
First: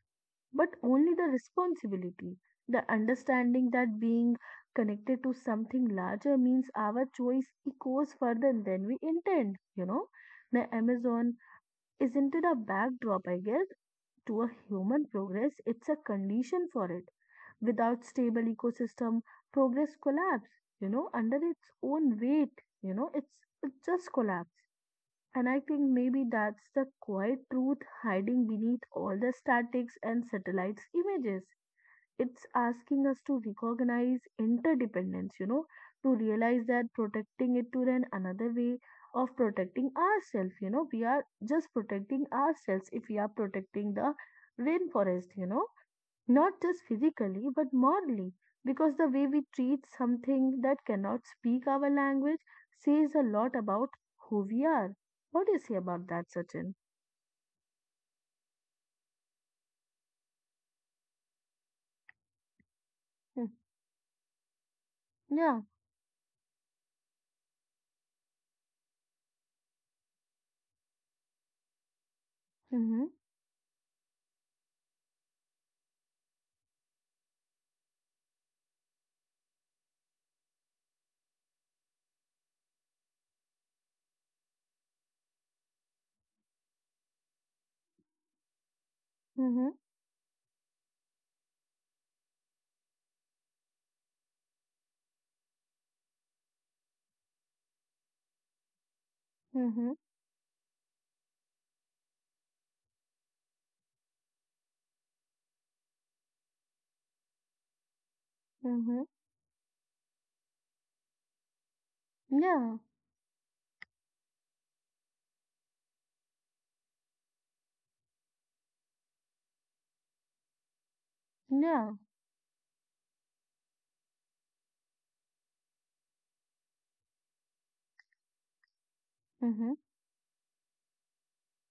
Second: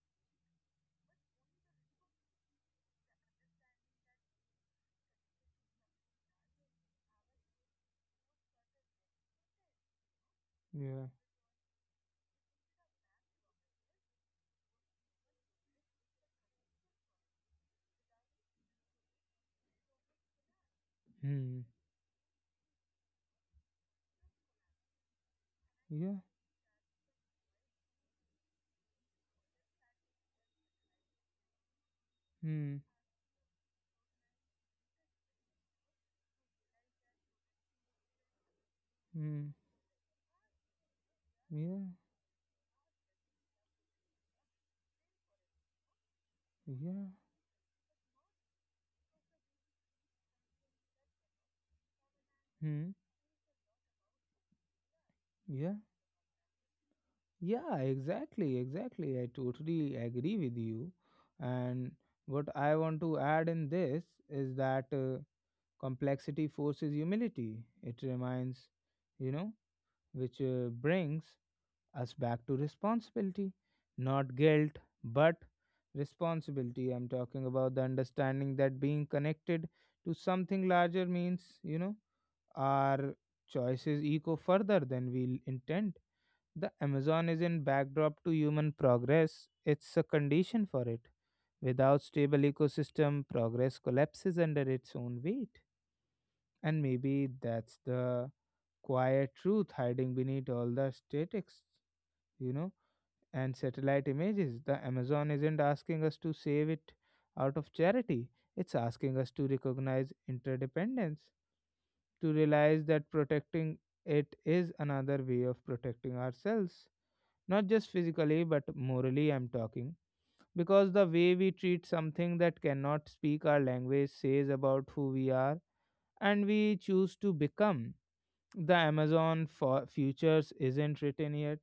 Speaker 2: but only the responsibility, the understanding that being connected to something larger means our choice echoes further than we intend. The
Speaker 1: yeah.
Speaker 2: Amazon isn't it a backdrop, I guess, to a human progress, it's a condition for it without stable ecosystem progress collapse under its
Speaker 1: Hmm.
Speaker 2: own weight. It just collapse. And I think
Speaker 1: Yeah.
Speaker 2: maybe that's the quiet truth hiding beneath all the statics and satellites images. It's
Speaker 1: Hmm.
Speaker 2: asking us to recognize interdependence, to realize that protecting it to then another way of
Speaker 1: Hmm.
Speaker 2: protecting ourselves. We are just
Speaker 1: Yeah.
Speaker 2: protecting ourselves if we are protecting the rainforest, not just
Speaker 1: Yeah.
Speaker 2: physically but morally because the way we treat something that cannot speak our language
Speaker 1: Hmm.
Speaker 2: says a lot about who we are. What do you say
Speaker 1: Yeah.
Speaker 2: about that, Sachin?
Speaker 1: Yeah. Exactly. Exactly. I totally agree with you. And what I want to
Speaker 2: Hmm.
Speaker 1: add in this is that
Speaker 2: Yeah.
Speaker 1: complexity forces humility. It reminds, you know, which brings us back to
Speaker 2: Mhm.
Speaker 1: responsibility, not guilt, but responsibility. I'm talking about the understanding that being connected to something larger means, you know, our choices echo further than we intend. The Amazon is in backdrop to human progress.
Speaker 2: Mhm.
Speaker 1: It's a condition for it. Without stable ecosystem, progress collapses under its own weight. And maybe that's the quiet truth
Speaker 2: Mhm.
Speaker 1: hiding beneath all the statics, you know, and satellite images. The Amazon isn't asking us to save it out of charity. It's
Speaker 2: Mhm.
Speaker 1: asking us to recognize interdependence, to
Speaker 2: Yeah.
Speaker 1: realize that protecting it is another way of protecting ourselves. Not just physically, but morally, I'm talking. Because the way we
Speaker 2: Yeah.
Speaker 1: treat something that cannot speak our language says about who we are and we choose to become. The Amazon
Speaker 2: Mhm.
Speaker 1: for futures isn't written yet.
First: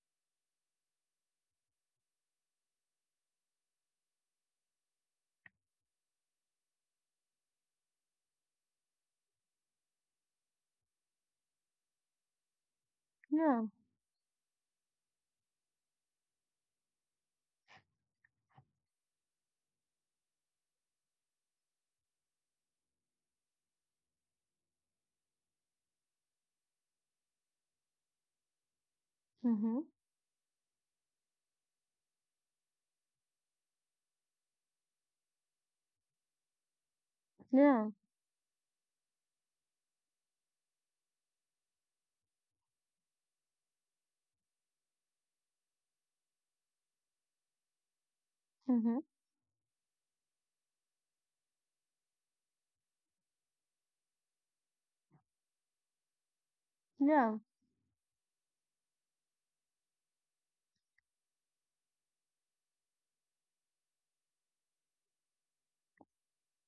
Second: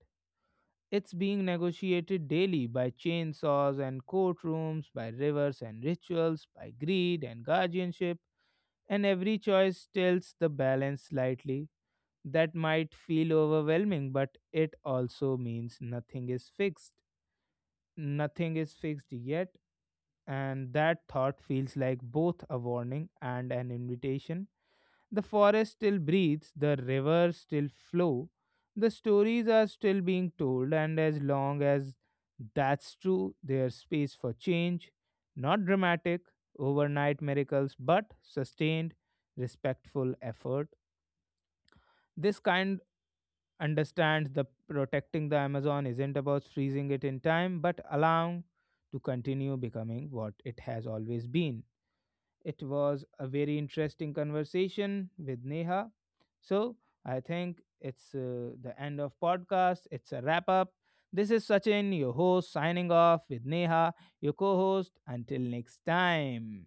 Speaker 1: It's being negotiated daily by chainsaws and courtrooms, by rivers and rituals, by greed and guardianship, and every choice tilts the balance slightly, that might feel
Speaker 2: Yeah.
Speaker 1: overwhelming, but it also means nothing is fixed. Nothing is fixed yet, and that thought feels like both a warning and an invitation. The forest still breathes, the rivers still flow, the stories are
Speaker 2: Mhm.
Speaker 1: still being told, and as long as that's true, there's space for change. Not dramatic, overnight miracles,
Speaker 2: Yeah.
Speaker 1: but sustained, respectful effort this kind understands that protecting the Amazon isn't about freezing it in time, but allowing to
Speaker 2: Mhm.
Speaker 1: continue becoming what it has always been. It was a very interesting conversation with Neha. So I
Speaker 2: Yeah.
Speaker 1: think it's the end of podcast. It's a wrap up. This is Sachin, your host, signing off with Neha, your co-host. Until next time.